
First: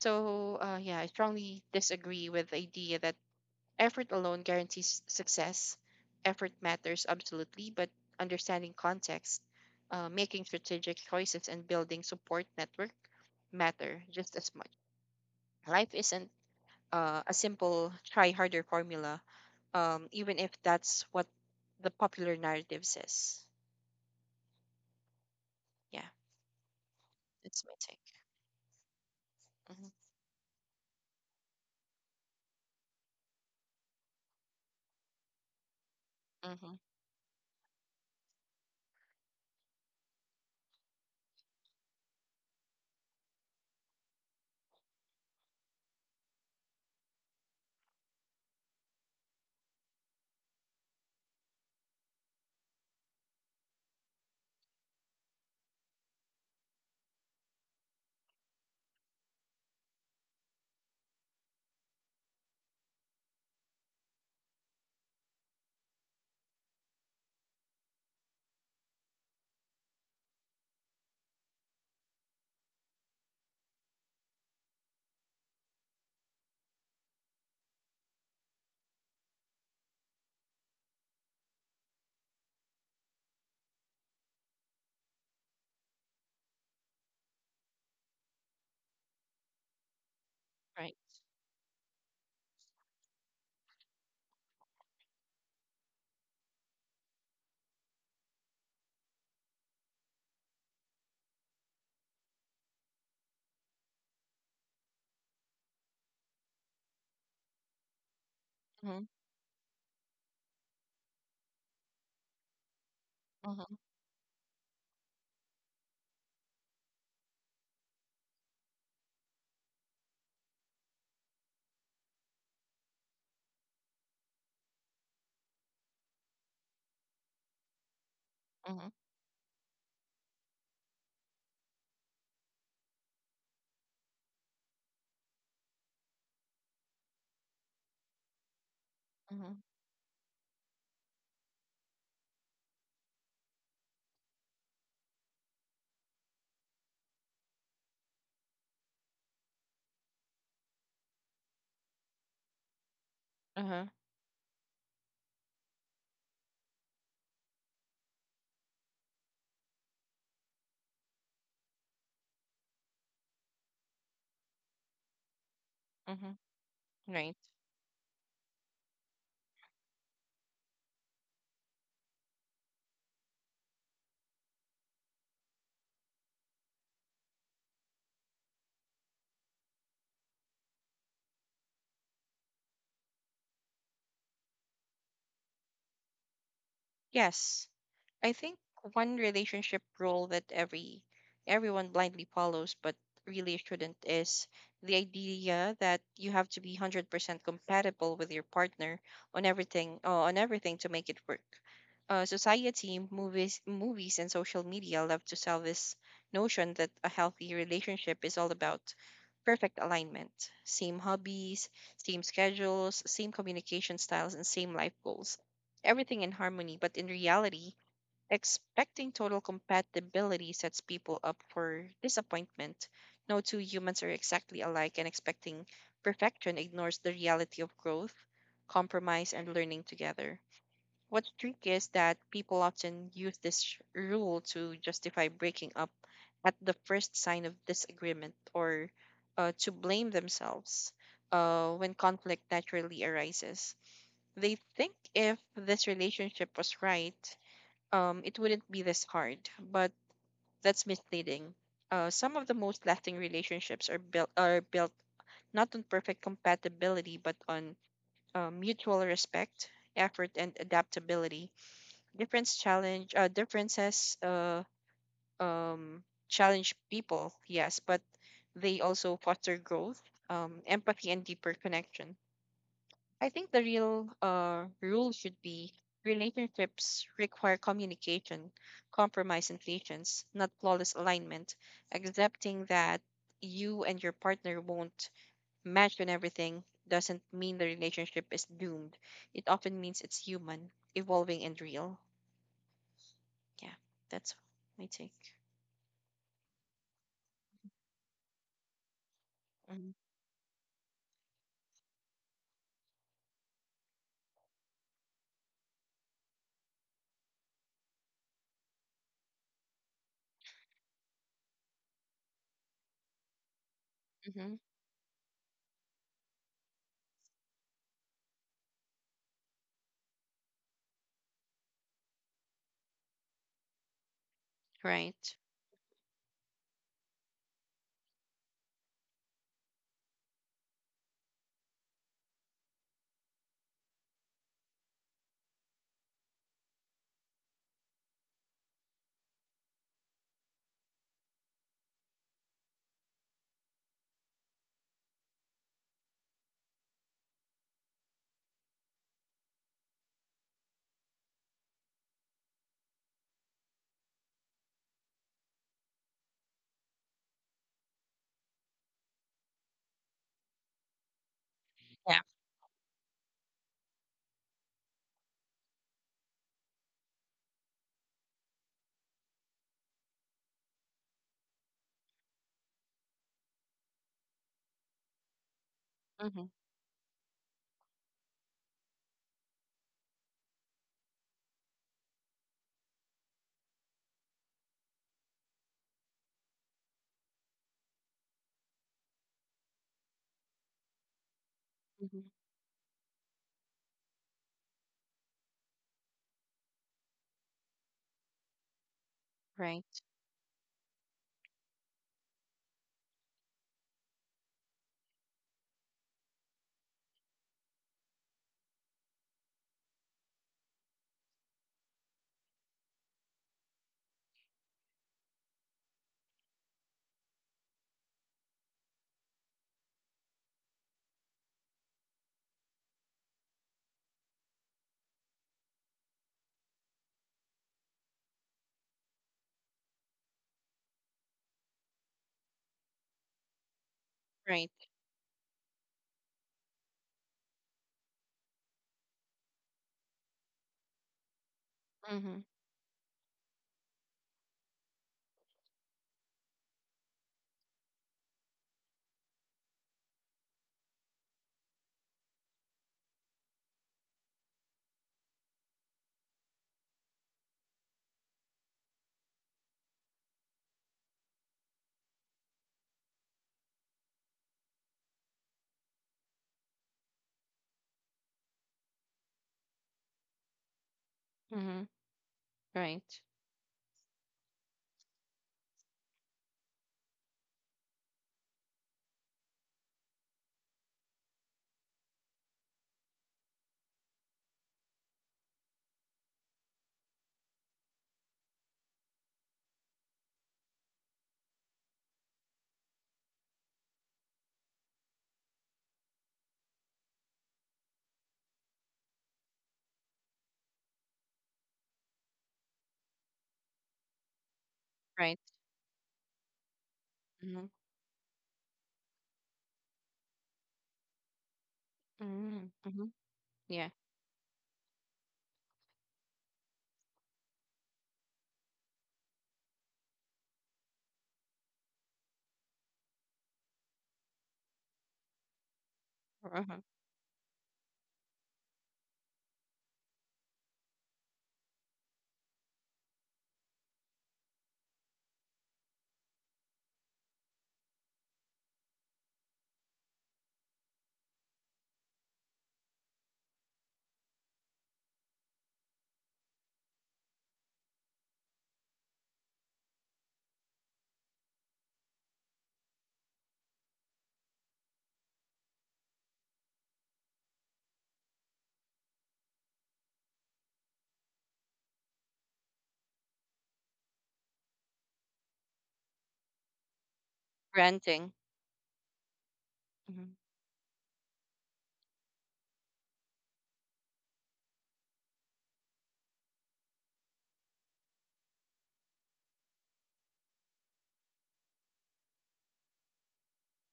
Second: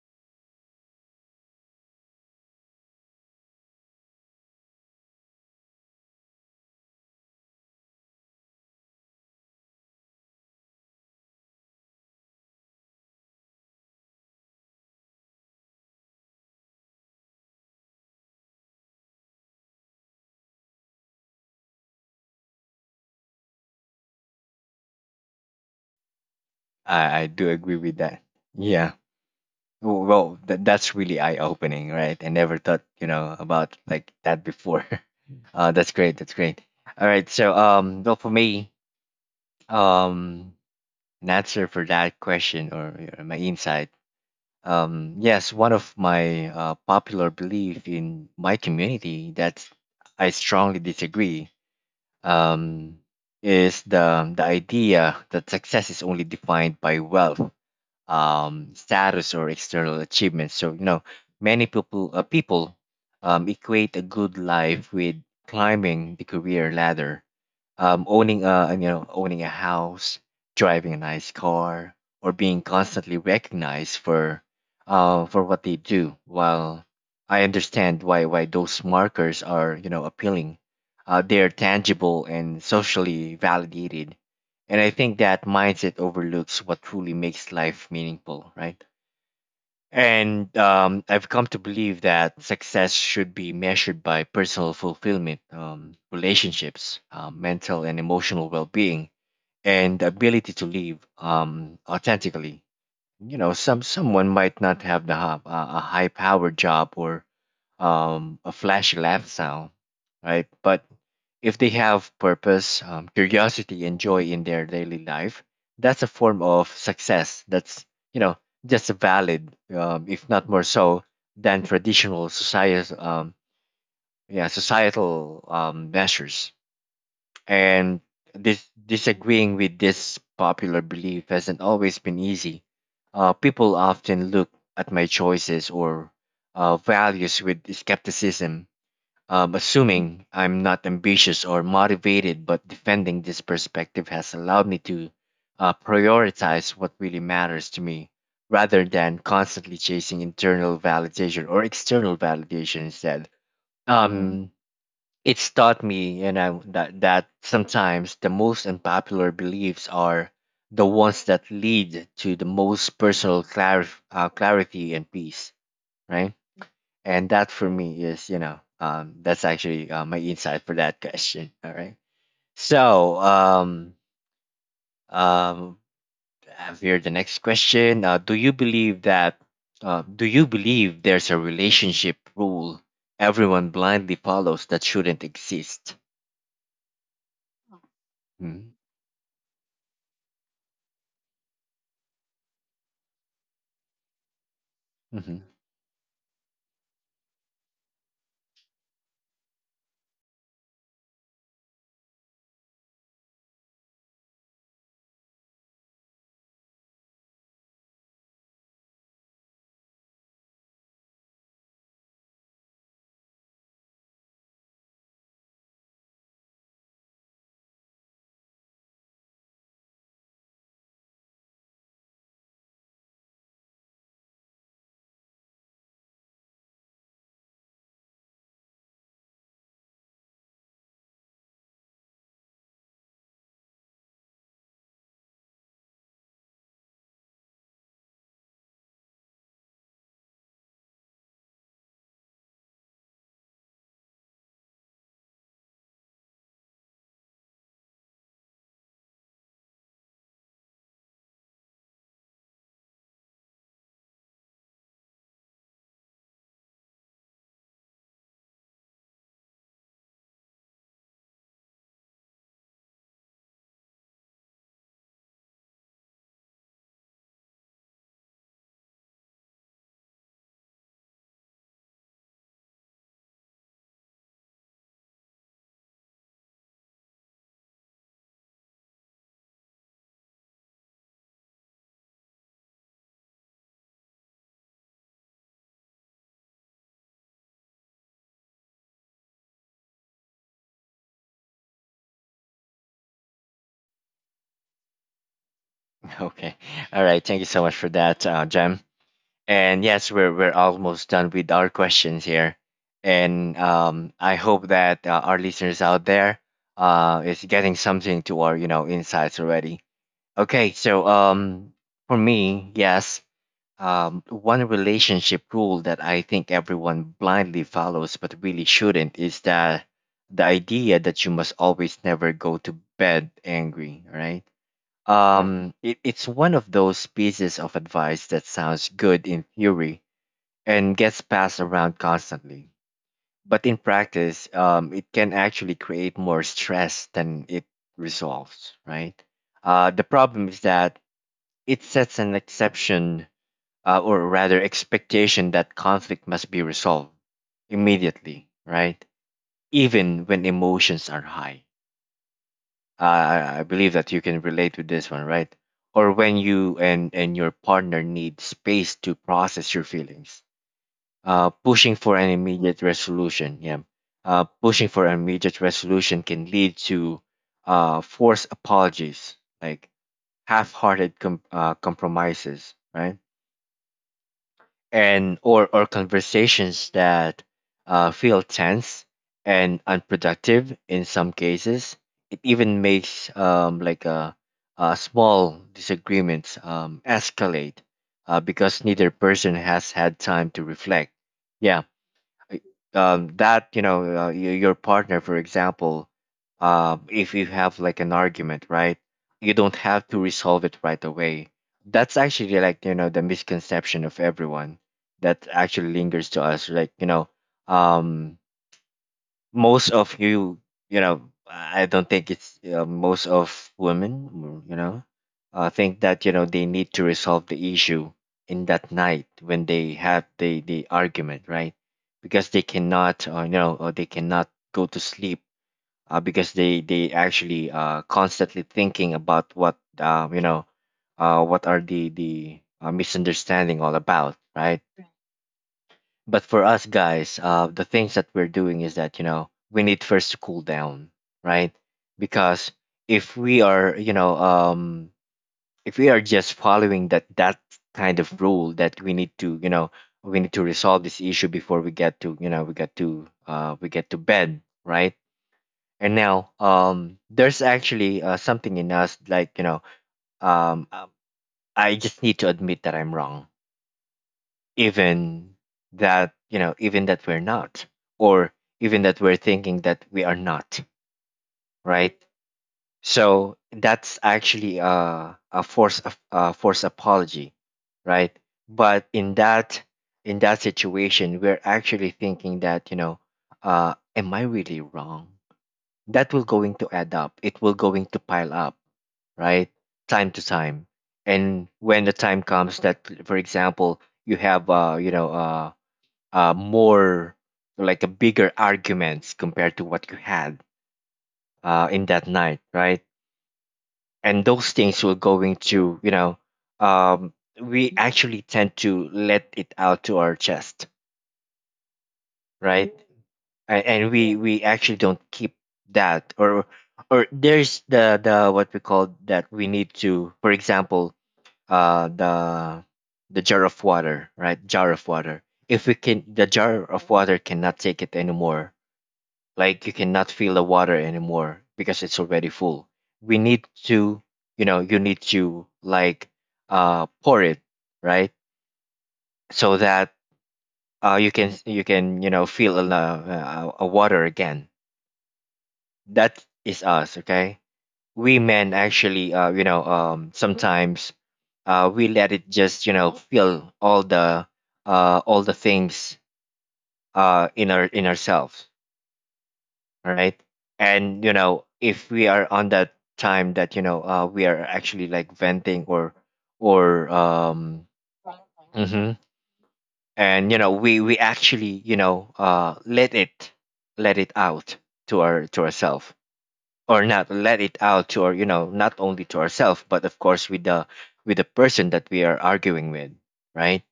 S2: So, yeah, I strongly disagree with the idea that effort alone guarantees success. Effort matters absolutely, but understanding context, making strategic choices, and building support network matter just as much. Life isn't a simple try harder formula, even if that's what the popular narrative says. Yeah,
S1: I do
S2: it's my
S1: agree with
S2: take.
S1: that. Yeah.
S2: Mm-hmm.
S1: Well, that that's really eye opening, right? I never thought, you know, about like that before. <laughs> That's great. That's great.
S2: Mm-hmm.
S1: All right. So, well, for me, um, an answer for that question, or, my insight. Yes, one of my, popular belief in my community that I strongly disagree, um, is the idea that success is only defined by wealth, status, or external achievements. So, you know, many people, equate a good life with climbing the career ladder, owning a owning a house, driving a nice car, or being constantly recognized for, for what they do. While I understand why those markers are, you know, appealing, they are tangible and socially validated, and I think that mindset overlooks what truly makes life meaningful, right? And
S2: Right.
S1: I've come to believe that success should be measured by personal fulfillment, relationships, mental and emotional well being, and the ability to live authentically. You know, someone might not have a high power job or a flashy
S2: Mm-hmm.
S1: lifestyle, right? But if they have purpose,
S2: Mm-hmm.
S1: curiosity and joy in their daily life, that's a form of success that's, you know, just valid, if not more so than traditional societal yeah societal measures. And dis-
S2: Mm-hmm.
S1: disagreeing with this popular belief hasn't always been easy. People often look at my choices or values with skepticism,
S2: Mm-hmm.
S1: assuming I'm not ambitious or motivated, but defending this perspective has allowed me to prioritize what really matters to me rather than constantly chasing internal validation or external validation instead.
S2: Uh-huh.
S1: Um, it's taught me, you know, that sometimes the most unpopular beliefs are the ones that lead to the most personal clarity and peace,
S2: Mm-hmm.
S1: right? And
S2: Right.
S1: that for me is, that's actually my insight for that <laughs> question. All right. So, um, I have here the next question. Do you believe that? Do you believe there's a relationship rule everyone blindly follows that shouldn't exist?
S2: Yes. I think
S1: Hmm?
S2: one relationship rule that everyone blindly follows but really shouldn't is the
S1: Mm-hmm.
S2: idea that you have to be 100% compatible with your partner on everything to make it work. Society, movies, and social media love to sell this notion that a healthy relationship is all about perfect alignment: same hobbies, same schedules, same communication styles, and same life goals, everything in harmony. But in reality, expecting total compatibility sets people up for disappointment. No two humans are exactly alike, and expecting perfection ignores the reality of growth, compromise, and learning together. What's tricky is that people often use this rule to justify breaking up at the first sign of disagreement or to blame themselves when conflict naturally arises. They think if this relationship was right, it wouldn't be this hard, but that's misleading. Some of the most lasting relationships are built not on perfect compatibility, but on mutual respect, effort, and adaptability. Differences, um, challenge people, yes, but they also foster growth, empathy, and deeper connections. I think the real rule should be: relationships require communication, compromise, and patience, not flawless alignment. Accepting that you and your partner won't match on everything doesn't mean the relationship is doomed. It often means it's human, evolving, and real. Yeah, that's my take.
S1: Okay. All right. Thank you so much for that, Jem. And yes, we're almost done with our questions here. And I hope that our listeners out there is getting something to our, you know, insights already. Okay. So for me, yes,
S2: Mm-hmm.
S1: one relationship rule that I think everyone blindly follows but really shouldn't is that the idea that you must always never go to bed angry. Right,
S2: Right.
S1: it's one of those pieces of advice that sounds good in theory and gets passed around constantly. But in practice, it can actually create more stress than it resolves, right? The problem is that it sets an exception, or rather, expectation that conflict must be resolved immediately, right? Even when emotions are high. I believe that you can relate with this one, right? Or when you and your partner need space to process your feelings. Pushing for
S2: Yeah.
S1: an immediate resolution, yeah. Pushing for an immediate resolution can lead to forced apologies, like compromises, right? And or
S2: Mm-hmm.
S1: conversations that feel tense and unproductive. In some cases it even makes, a small disagreements escalate because neither person has had time to reflect, yeah.
S2: Hmm.
S1: That, you know, your partner for example, if you have like an argument, right, you don't
S2: Right.
S1: have to resolve it right away. That's actually like, you know, the misconception of everyone that actually lingers to us, like, you know, um, most of you, you know, I don't think it's, most of women, mm, you know, think that, you know, they need to resolve the issue in that night when they have the argument, right? Because they cannot, you know, or they cannot go to sleep because they actually constantly thinking about what, you know, what are the misunderstanding all about,
S2: Right.
S1: right? But for us guys, the things that we're doing is that, you know, we need first to cool down, right?
S2: Mm-hmm.
S1: Because if we are, you know, if we are just following that kind of rule that we need to, you know, we need to resolve this issue before we get to, you know, we get to bed, right? And now, there's actually something in us like, you know, um, um, I just need to admit that I'm wrong, even that, you know, even that we're not, or even that we're thinking that we are not,
S2: Mm-hmm.
S1: right?
S2: Right.
S1: So that's actually a force apology, right? But in that, in that situation we're actually thinking that, you know, am I really wrong, that will going to add up, it will going to pile up, right, time to time. And when the time comes that, for example, you have more like a bigger arguments compared to what you had in that night, right? And those things will
S2: Right.
S1: going to, you know, um,
S2: Mm-hmm.
S1: we actually tend to let it out to our chest,
S2: Mm-hmm.
S1: right?
S2: Mm-hmm.
S1: And,
S2: Yeah.
S1: we actually don't keep that, or there's the what we call that we need to, for example, uh, the the jar of water, right? Jar of water. If we can, the
S2: Uh-huh.
S1: jar of water cannot take it anymore, like you cannot feel the water anymore because it's already full, we need to, you know, you need to like pour it, right, so that you can you can, you know, feel a water again. That is us, okay. We men actually, you know, sometimes we let it just, you know, feel all the things in our in ourselves, all right? And you know if we are on that time that, you know, we are actually like venting or or um
S2: Renting.
S1: mhm,
S2: Hmm.
S1: and you know we actually, you know, let it, let it out to our to ourselves, or not let it out to our, you know, not only to ourselves but of course with the person that we are arguing with, right?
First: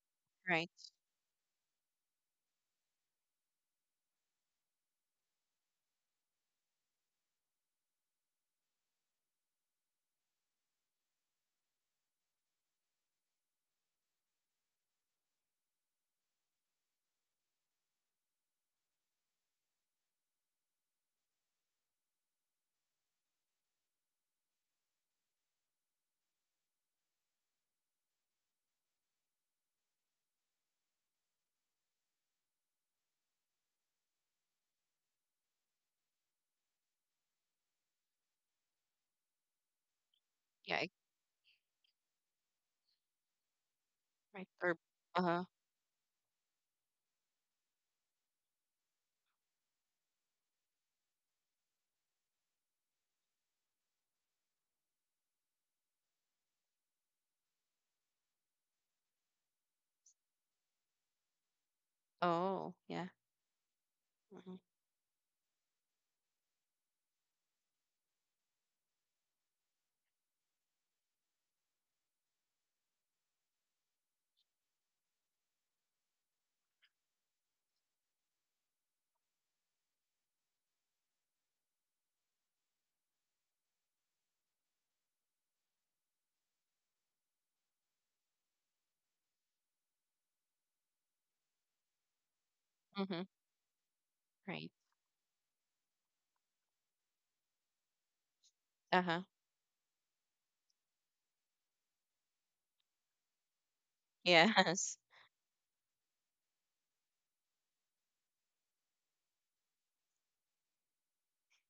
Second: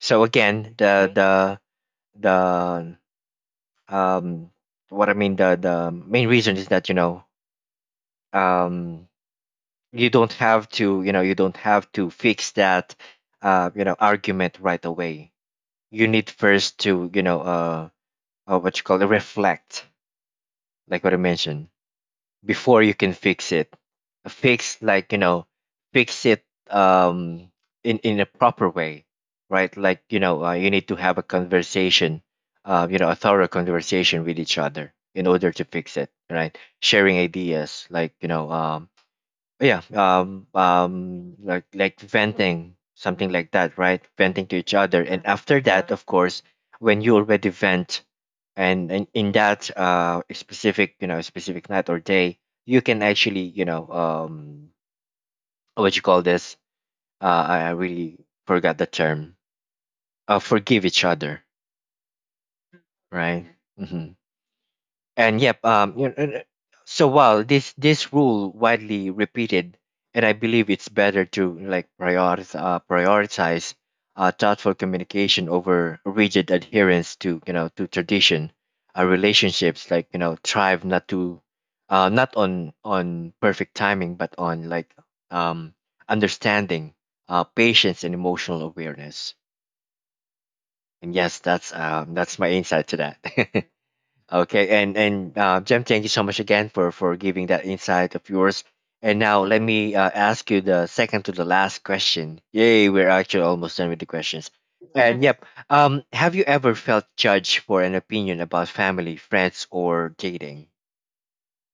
S1: So
S2: Right.
S1: again the the um what I mean the main reason is that, you know, um you don't have to, you know, you don't have to fix that you know argument right away. You need first to, you know, what you call it, reflect, like what I mentioned, before you can fix it, fix like, you know, fix it um in a proper way, right? Like, you know, you need to have a conversation, you know, a thorough conversation with each other in order to fix it, right? Sharing ideas, like, you know, yeah
S2: Yeah. I-
S1: like venting something like that, right? Venting
S2: Right.
S1: to each
S2: Or
S1: other, and
S2: uh-huh.
S1: after that of course, when you already vent, and in that specific, you know, specific night or day, you can actually, you know, what you call this, I really forgot the term, forgive each other,
S2: Oh, yeah.
S1: right. Mm-hmm.
S2: Hmm.
S1: And yep, you know, and, so while this rule widely repeated, and I believe it's better to like prioritize thoughtful communication over rigid adherence to, you know, to tradition. Relationships, like, you know, thrive not to not on on perfect timing, but on like um, understanding, patience, and emotional awareness. And yes, that's my insight to
S2: Hmm.
S1: that. <laughs> Okay,
S2: Right.
S1: and Jem, thank you so much again for giving that insight of yours. And
S2: Uh-huh.
S1: now let me ask you the second to the last question. Yay, we're actually almost done with the
S2: <laughs>
S1: questions.
S2: Yes.
S1: And yep, have you ever felt judged for an opinion about family, friends, or dating?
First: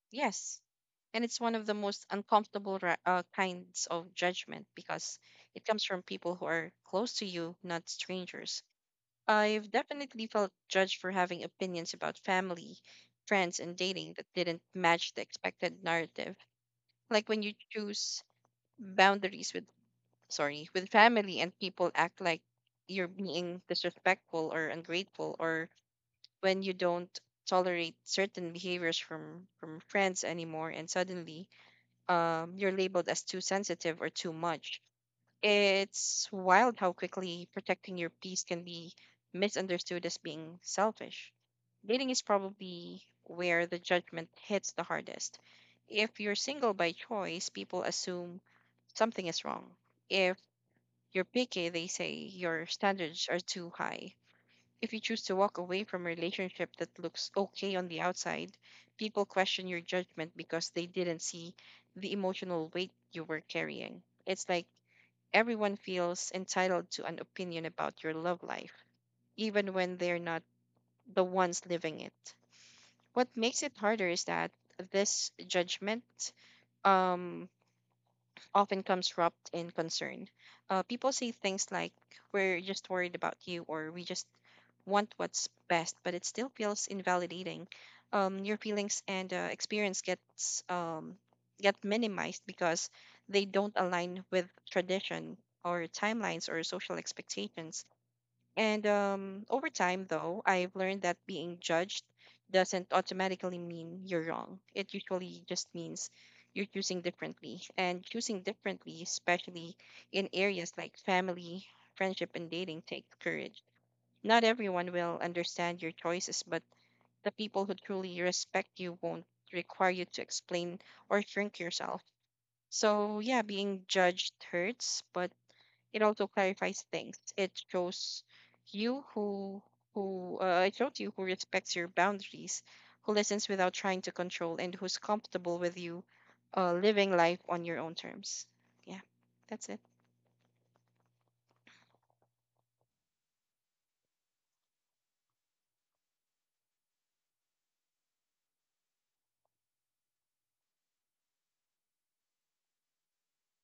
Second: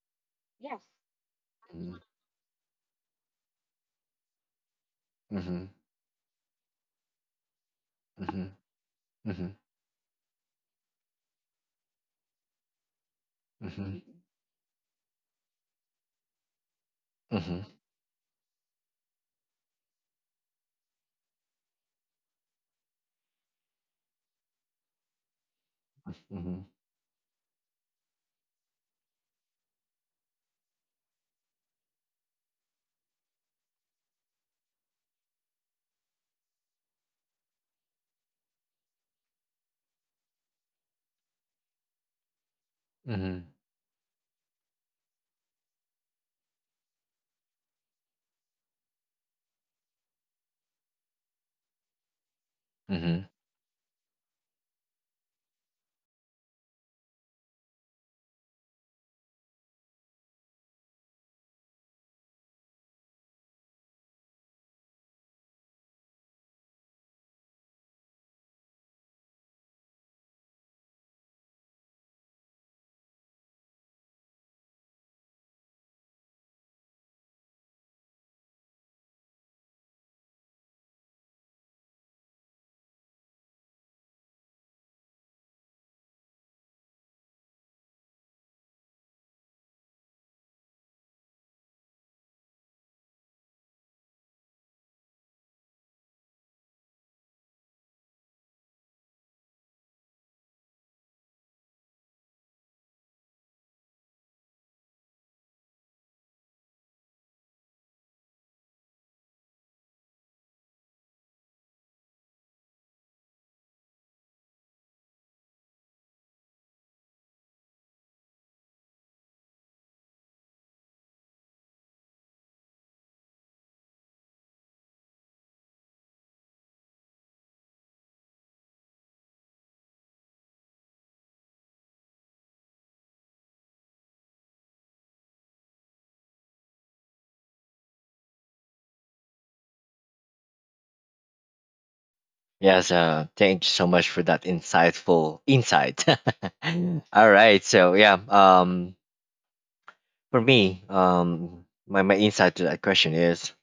S2: Yes. And it's one of the
S1: Mm-hmm.
S2: most uncomfortable kinds of judgment because it
S1: Mm-hmm.
S2: comes from people who are close to you, not
S1: Mm-hmm.
S2: strangers. I've definitely felt judged for having opinions about family, friends, and
S1: Mm-hmm. Mm-hmm.
S2: dating that didn't match the expected narrative. Like when you
S1: Mm-hmm.
S2: choose boundaries with. Sorry, with family, and people act like you're being disrespectful or ungrateful, or when
S1: Mm-hmm.
S2: you don't tolerate certain behaviors from friends anymore and suddenly you're labeled as too sensitive or too much. It's wild how quickly protecting your peace can be misunderstood as being selfish. Dating is probably
S1: Mm-hmm.
S2: where the judgment hits the hardest. If you're single by choice, people assume something is wrong. If you're picky, they say your standards
S1: Mm-hmm.
S2: are too high. If you choose to walk away from a relationship that looks okay on the outside, people question your judgment because they didn't see the emotional weight you were carrying. It's like everyone feels entitled to an opinion about your love life, even when they're not the ones living it. What makes it harder is that this judgment um often comes wrapped in concern. People say things like, "We're just worried about you," or "we just want what's best," but it still feels invalidating. Your feelings and experience get minimized because they don't align with tradition or timelines or social expectations. And over time, though, I've learned that being judged doesn't automatically mean you're wrong. It usually just means you're choosing differently. And choosing differently, especially in areas like family, friendship, and dating, takes courage. Not everyone will understand your choices, but the people who truly respect you won't require you to explain or shrink yourself. So, yeah, being judged hurts, but it also clarifies things. It shows you who it shows you who respects your boundaries, who listens without trying to control, and who's comfortable with you living life on your own terms. Yeah, that's it.
S1: Yes, thank you so much for that insightful insight. <laughs> All right, so yeah, for me, my insight to that question is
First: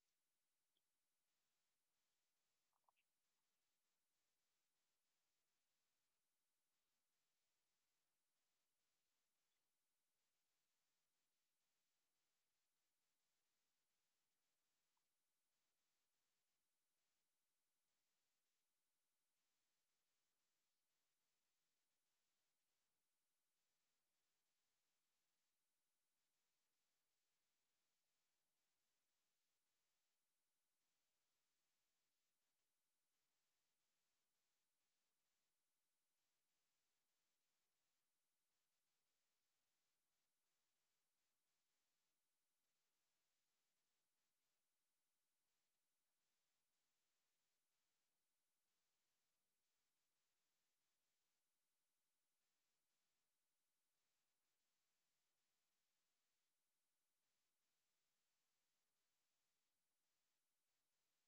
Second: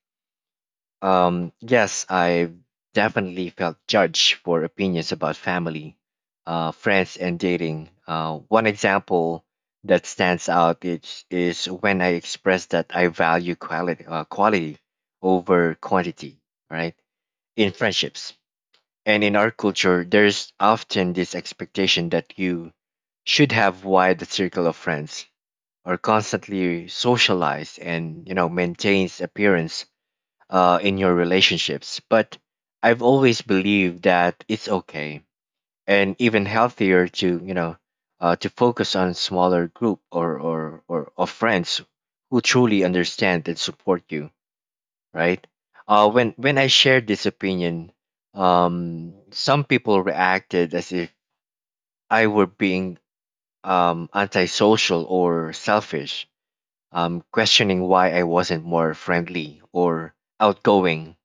S1: yes, I definitely felt judged for opinions about family, friends, and dating. One example that stands out is when I expressed that I value quality, quality over quantity, right? In friendships. And in our culture, there's often this expectation that you should have wide circle of friends or constantly socialize and, you know, maintains appearance in your relationships, but I've always believed that it's okay and even healthier to, you know, to focus on smaller group or, or of friends who truly understand and support you, right? When I shared this opinion, some people reacted as if I were being antisocial or selfish, questioning why I wasn't more friendly or outgoing.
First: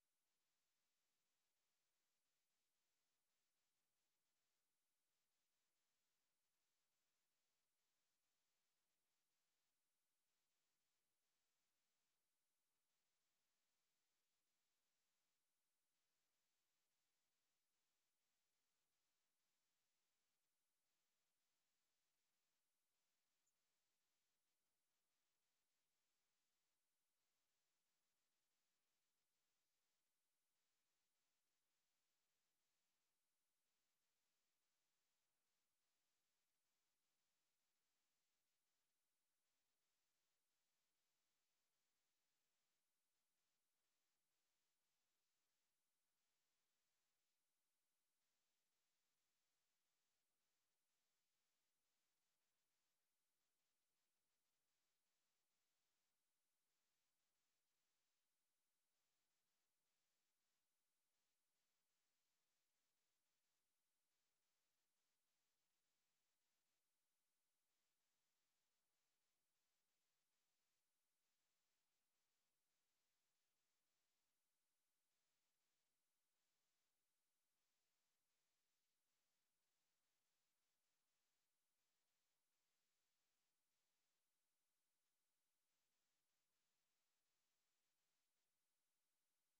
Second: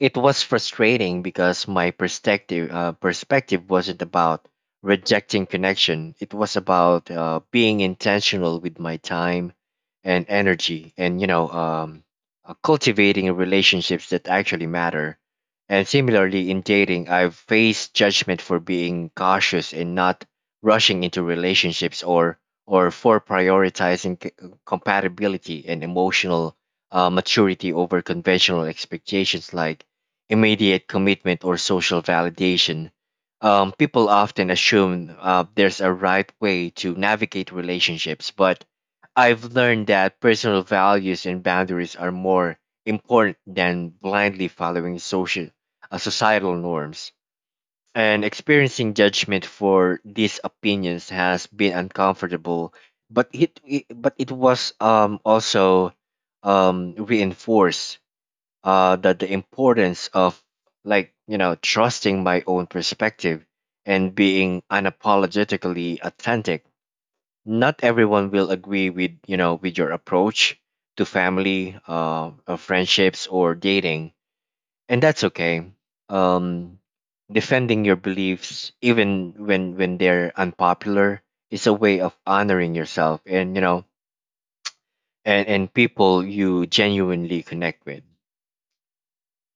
S1: It was frustrating because my perspective wasn't about rejecting connection. It was about being intentional with my time and energy, and, you know, cultivating relationships that actually matter. And similarly, in dating, I've faced judgment for being cautious and not rushing into relationships, or for prioritizing compatibility and emotional maturity over conventional expectations like immediate commitment or social validation. People often assume there's a right way to navigate relationships, but I've learned that personal values and boundaries are more important than blindly following social societal norms. And experiencing judgment for these opinions has been uncomfortable, but it was also reinforced that the importance of trusting my own perspective and being unapologetically authentic. Not everyone will agree with with your approach to family or friendships or dating, and that's okay. um, Defending your beliefs even when they're unpopular is a way of honoring yourself and people you genuinely connect with.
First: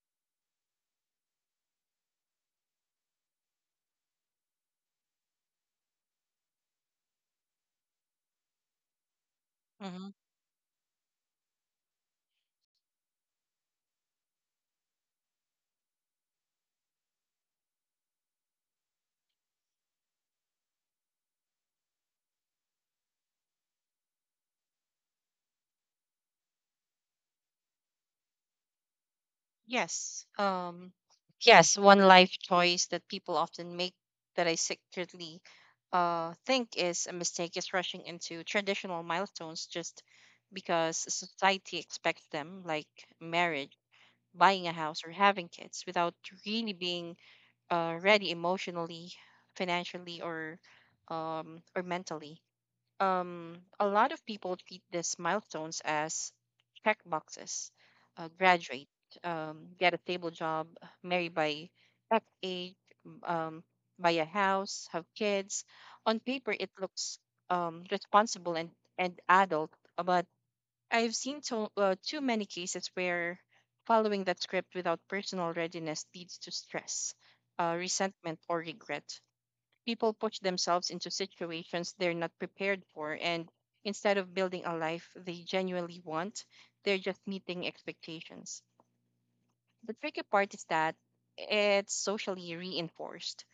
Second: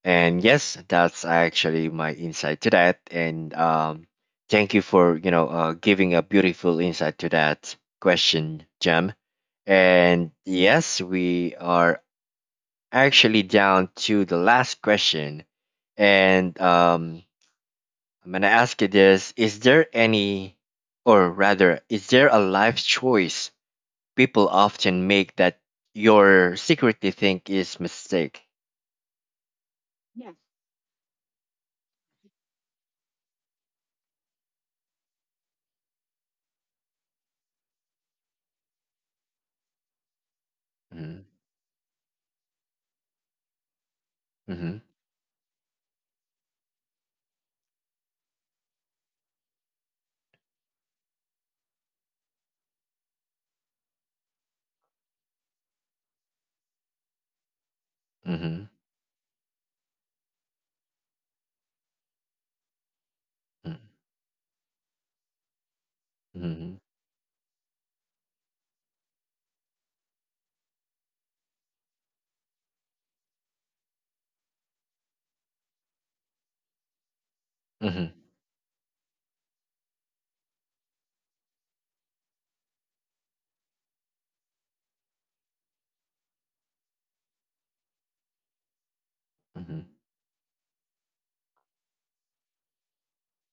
S1: And yes, that's actually my insight to that. And thank you for giving a beautiful insight to that question, Jem.
S2: Hmm.
S1: And yes, we are actually down to the last question. And I'm gonna ask you this: Is there any, or rather, is there a life choice people often make that your secretly think is mistake?
S2: Yes. Yes, one life choice that people often make that I secretly think is a mistake is rushing into traditional milestones just because
S1: Mm-hmm.
S2: society expects them, like marriage, buying a
S1: Mm-hmm.
S2: house, or having kids without really being ready emotionally, financially, or mentally. A lot of people treat these milestones as check boxes:
S1: Mm-hmm.
S2: graduate, get a stable job, marry by X age, um, buy a house, have kids. On paper, it
S1: Mm-hmm.
S2: looks responsible and adult, but I've seen too many cases where following that script without personal readiness leads to stress,
S1: Mm-hmm.
S2: resentment, or regret. People push themselves into situations they're not prepared for, and instead of building a life they genuinely want, they're just meeting expectations.
S1: Mhm.
S2: The tricky part is that it's socially reinforced.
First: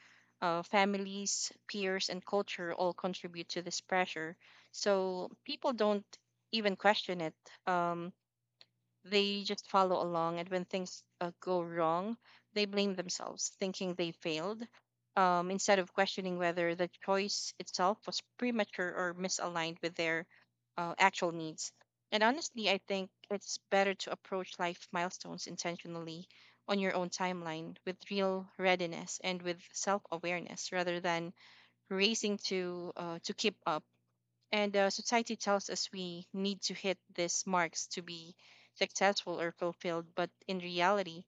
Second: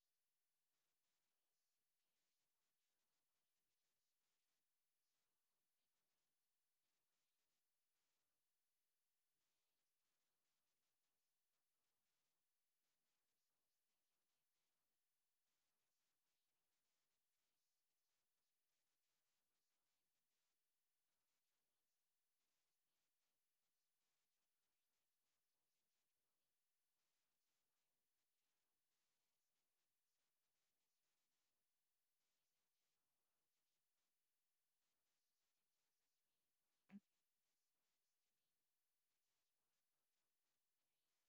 S2: Families, peers, and culture all contribute to this pressure, so people don't even question it. Um, they just follow along, and when things go wrong, they blame themselves, thinking they failed, instead of questioning whether the choice itself was premature or misaligned with their actual needs. And honestly, I think it's better to approach life milestones intentionally on your own timeline, with real readiness and with self awareness, rather than racing to keep up and society tells us we need to hit these marks to be successful or fulfilled. But in reality,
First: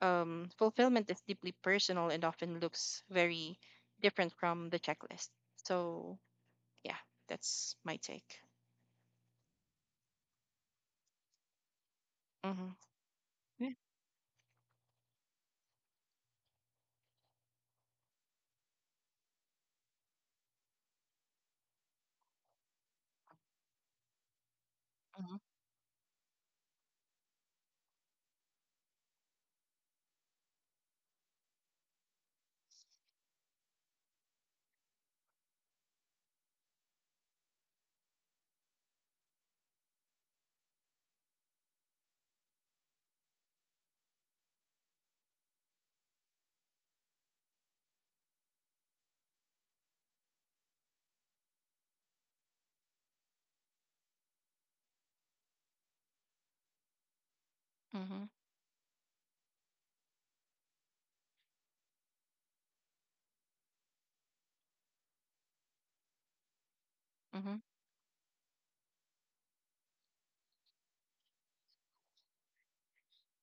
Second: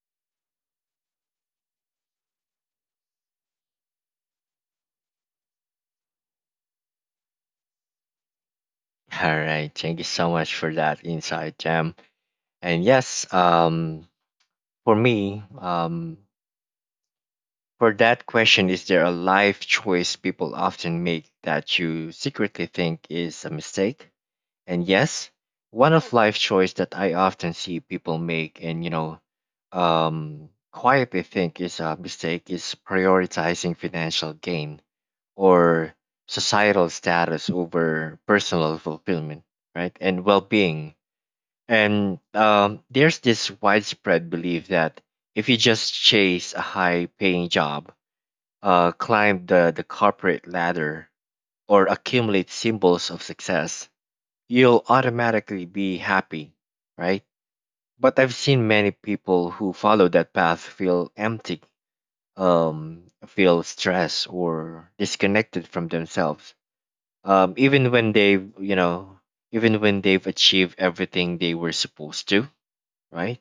S2: fulfillment is deeply personal and often looks very different from the checklist. So, yeah, that's my take.
S1: All right. Thank you so much for that insight, Jam.
S2: Mm-hmm.
S1: And yes,
S2: Yeah.
S1: for me, for that question, is there a life choice people often make that you secretly think is a mistake? And yes,
S2: Mm-hmm.
S1: one of life choice that I often see people make and, quietly think is a mistake is prioritizing financial gain or societal status over personal fulfillment, right? And well-being. And there's this widespread belief that if you just chase a high paying job, climb the corporate ladder, or accumulate symbols of success, you'll automatically be happy, right? But
S2: Mm-hmm.
S1: I've seen many people who follow that path feel empty, feel stressed, or disconnected from themselves.
S2: Mm-hmm.
S1: Even when they've achieved everything they were supposed to, right?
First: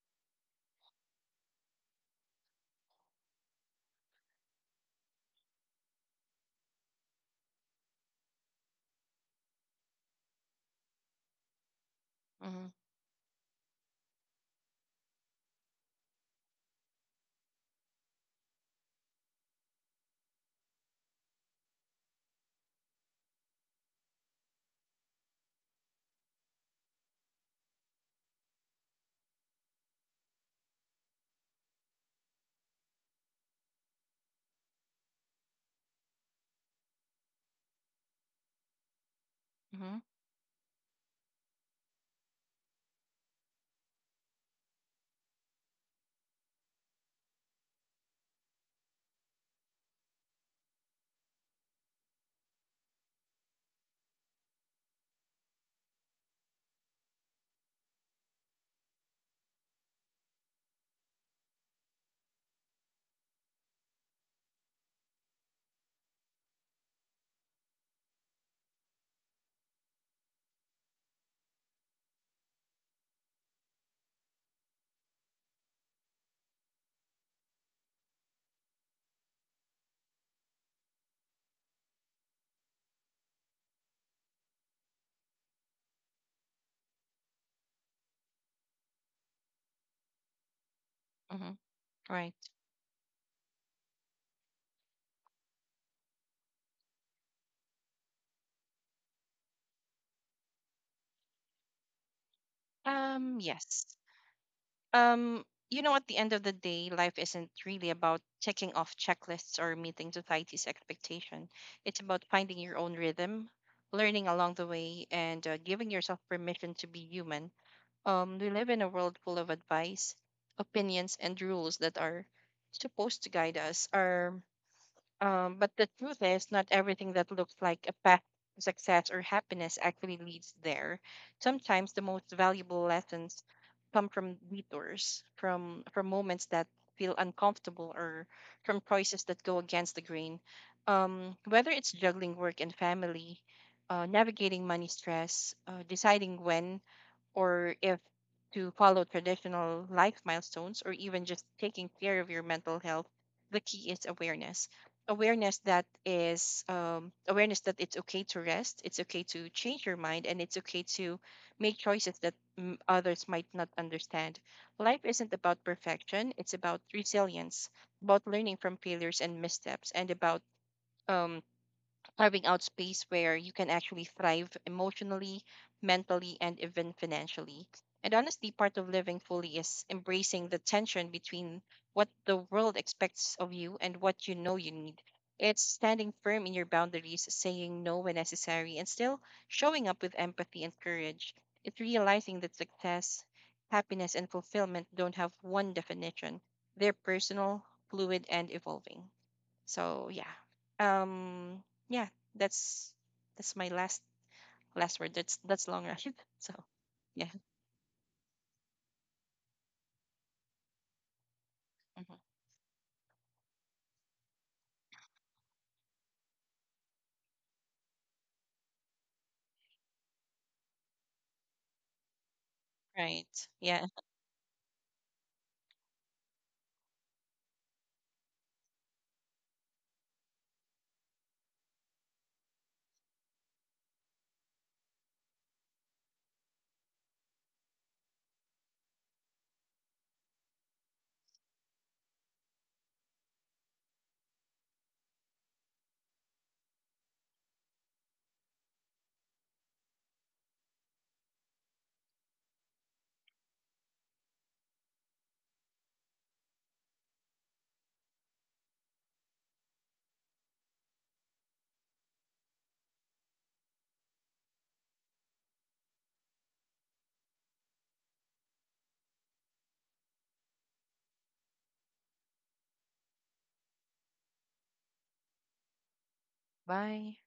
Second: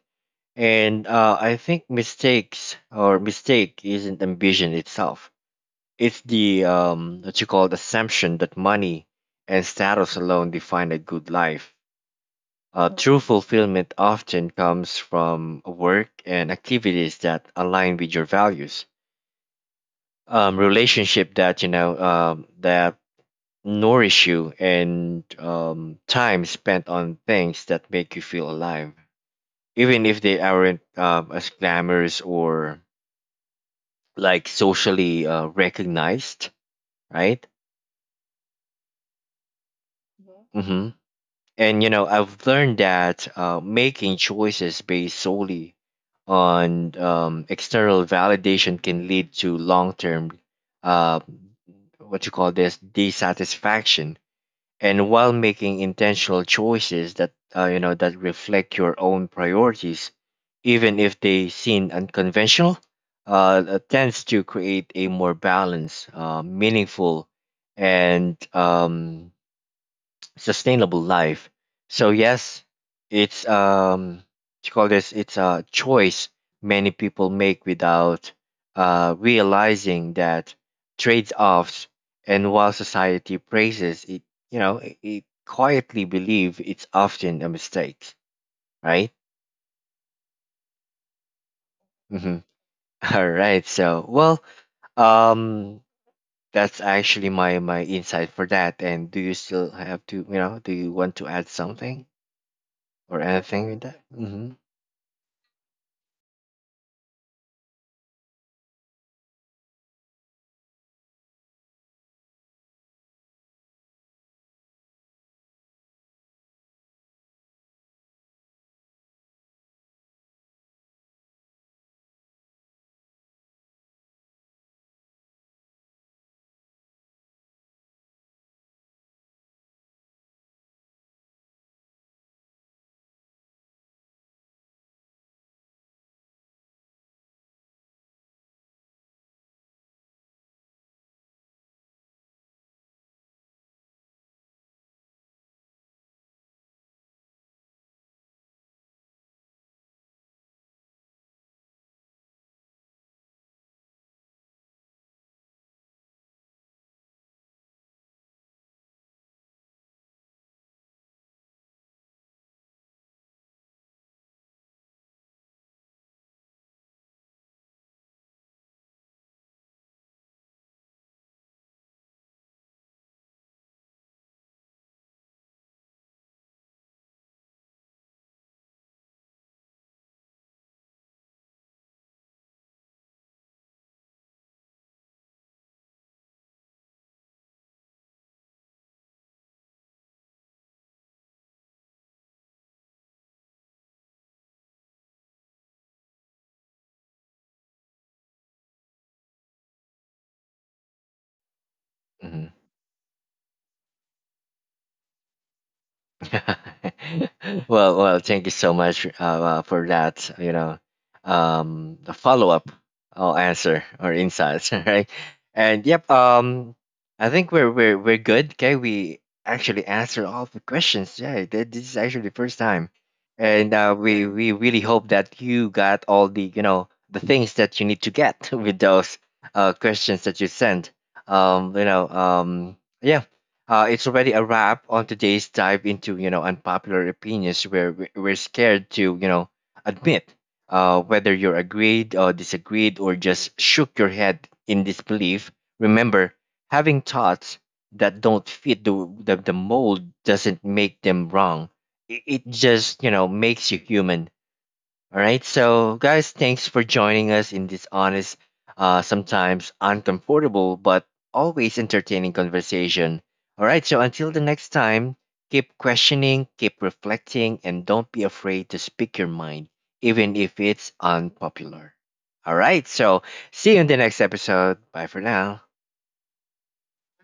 S1: And I think mistakes or mistake isn't ambition itself. It's the what you call the assumption that money and status alone define a good life. True fulfillment often comes from work and activities that align with your values, relationship that that nourish you, and time spent on things that make you feel alive, even if they aren't as glamorous or like socially recognized, right?
S2: Mm-hmm.
S1: hmm And you know, I've learned that making choices based solely on external validation can lead to long-term, uh, what you call this, dissatisfaction, and while making intentional choices that that reflect your own priorities, even if they seem unconventional, tends to create a more balanced, meaningful, and sustainable life. So yes, it's what you call this, it's a choice many people make without realizing that trade-offs, and while society praises it, it quietly believe it's often a mistake, right?
S2: Mm-hmm. Right.
S1: Mm-hmm. <laughs> All right. So, well, um that's actually my insight for that. And do you still have to, you know, do you want to add something or anything with
S2: Yes.
S1: that? Mm-hmm.
S2: Um, you know, at the end of the day, life isn't really about checking off checklists or meeting society's expectation. It's about finding your own rhythm, learning along the way, and giving yourself permission to be human. We live in a world full of advice, opinions, and rules that are supposed to guide us. Our But the truth is, not everything that looks like a path to success or happiness actually leads there. Sometimes the most valuable lessons come from detours, from moments that feel uncomfortable, or from choices that go against the grain. Whether it's juggling work and family, navigating money stress, deciding when or if to follow traditional life milestones, or even just taking care of your mental health, the key is awareness. Awareness that is awareness that it's okay to rest, it's okay to change your mind, and it's okay to make choices that others might not understand. Life isn't about perfection; it's about resilience, about learning from failures and missteps, and about um, carving out space where you can actually thrive emotionally, mentally, and even financially. And honestly, part of living fully is embracing the tension between what the world expects of you and what you know you need. It's standing firm in your boundaries, saying no when necessary, and still showing up with empathy and courage. It's realizing that success, happiness, and fulfillment don't have one definition. They're personal, fluid, and evolving. So yeah. Um yeah,
S1: Mm-hmm.
S2: that's that's my last word. That's long run. <laughs> So
S1: <laughs>
S2: yeah.
S1: Well, well, thank you so much for that. You know,
S2: mhm.
S1: the follow up or answer or insights, <laughs> right? And yep, I think we're good. Okay, we actually answered all the questions. Yeah, this is actually the first time,
S2: Right.
S1: and
S2: Yeah.
S1: we really hope that you got all the the things that you need to get <laughs> with those questions that you sent. Yeah, it's already a wrap on today's dive into unpopular opinions where we're scared to admit whether you're agreed or disagreed or just shook your head in disbelief. Remember, having thoughts that don't fit the mold doesn't make them wrong. It just makes you human. All right, so guys, thanks for joining us in this honest, sometimes uncomfortable, but always entertaining conversation. All right, so until the next time, keep questioning, keep reflecting, and don't be afraid to speak your mind, even if it's unpopular. All right, so see you in the next episode. Bye for now.
S2: Bye.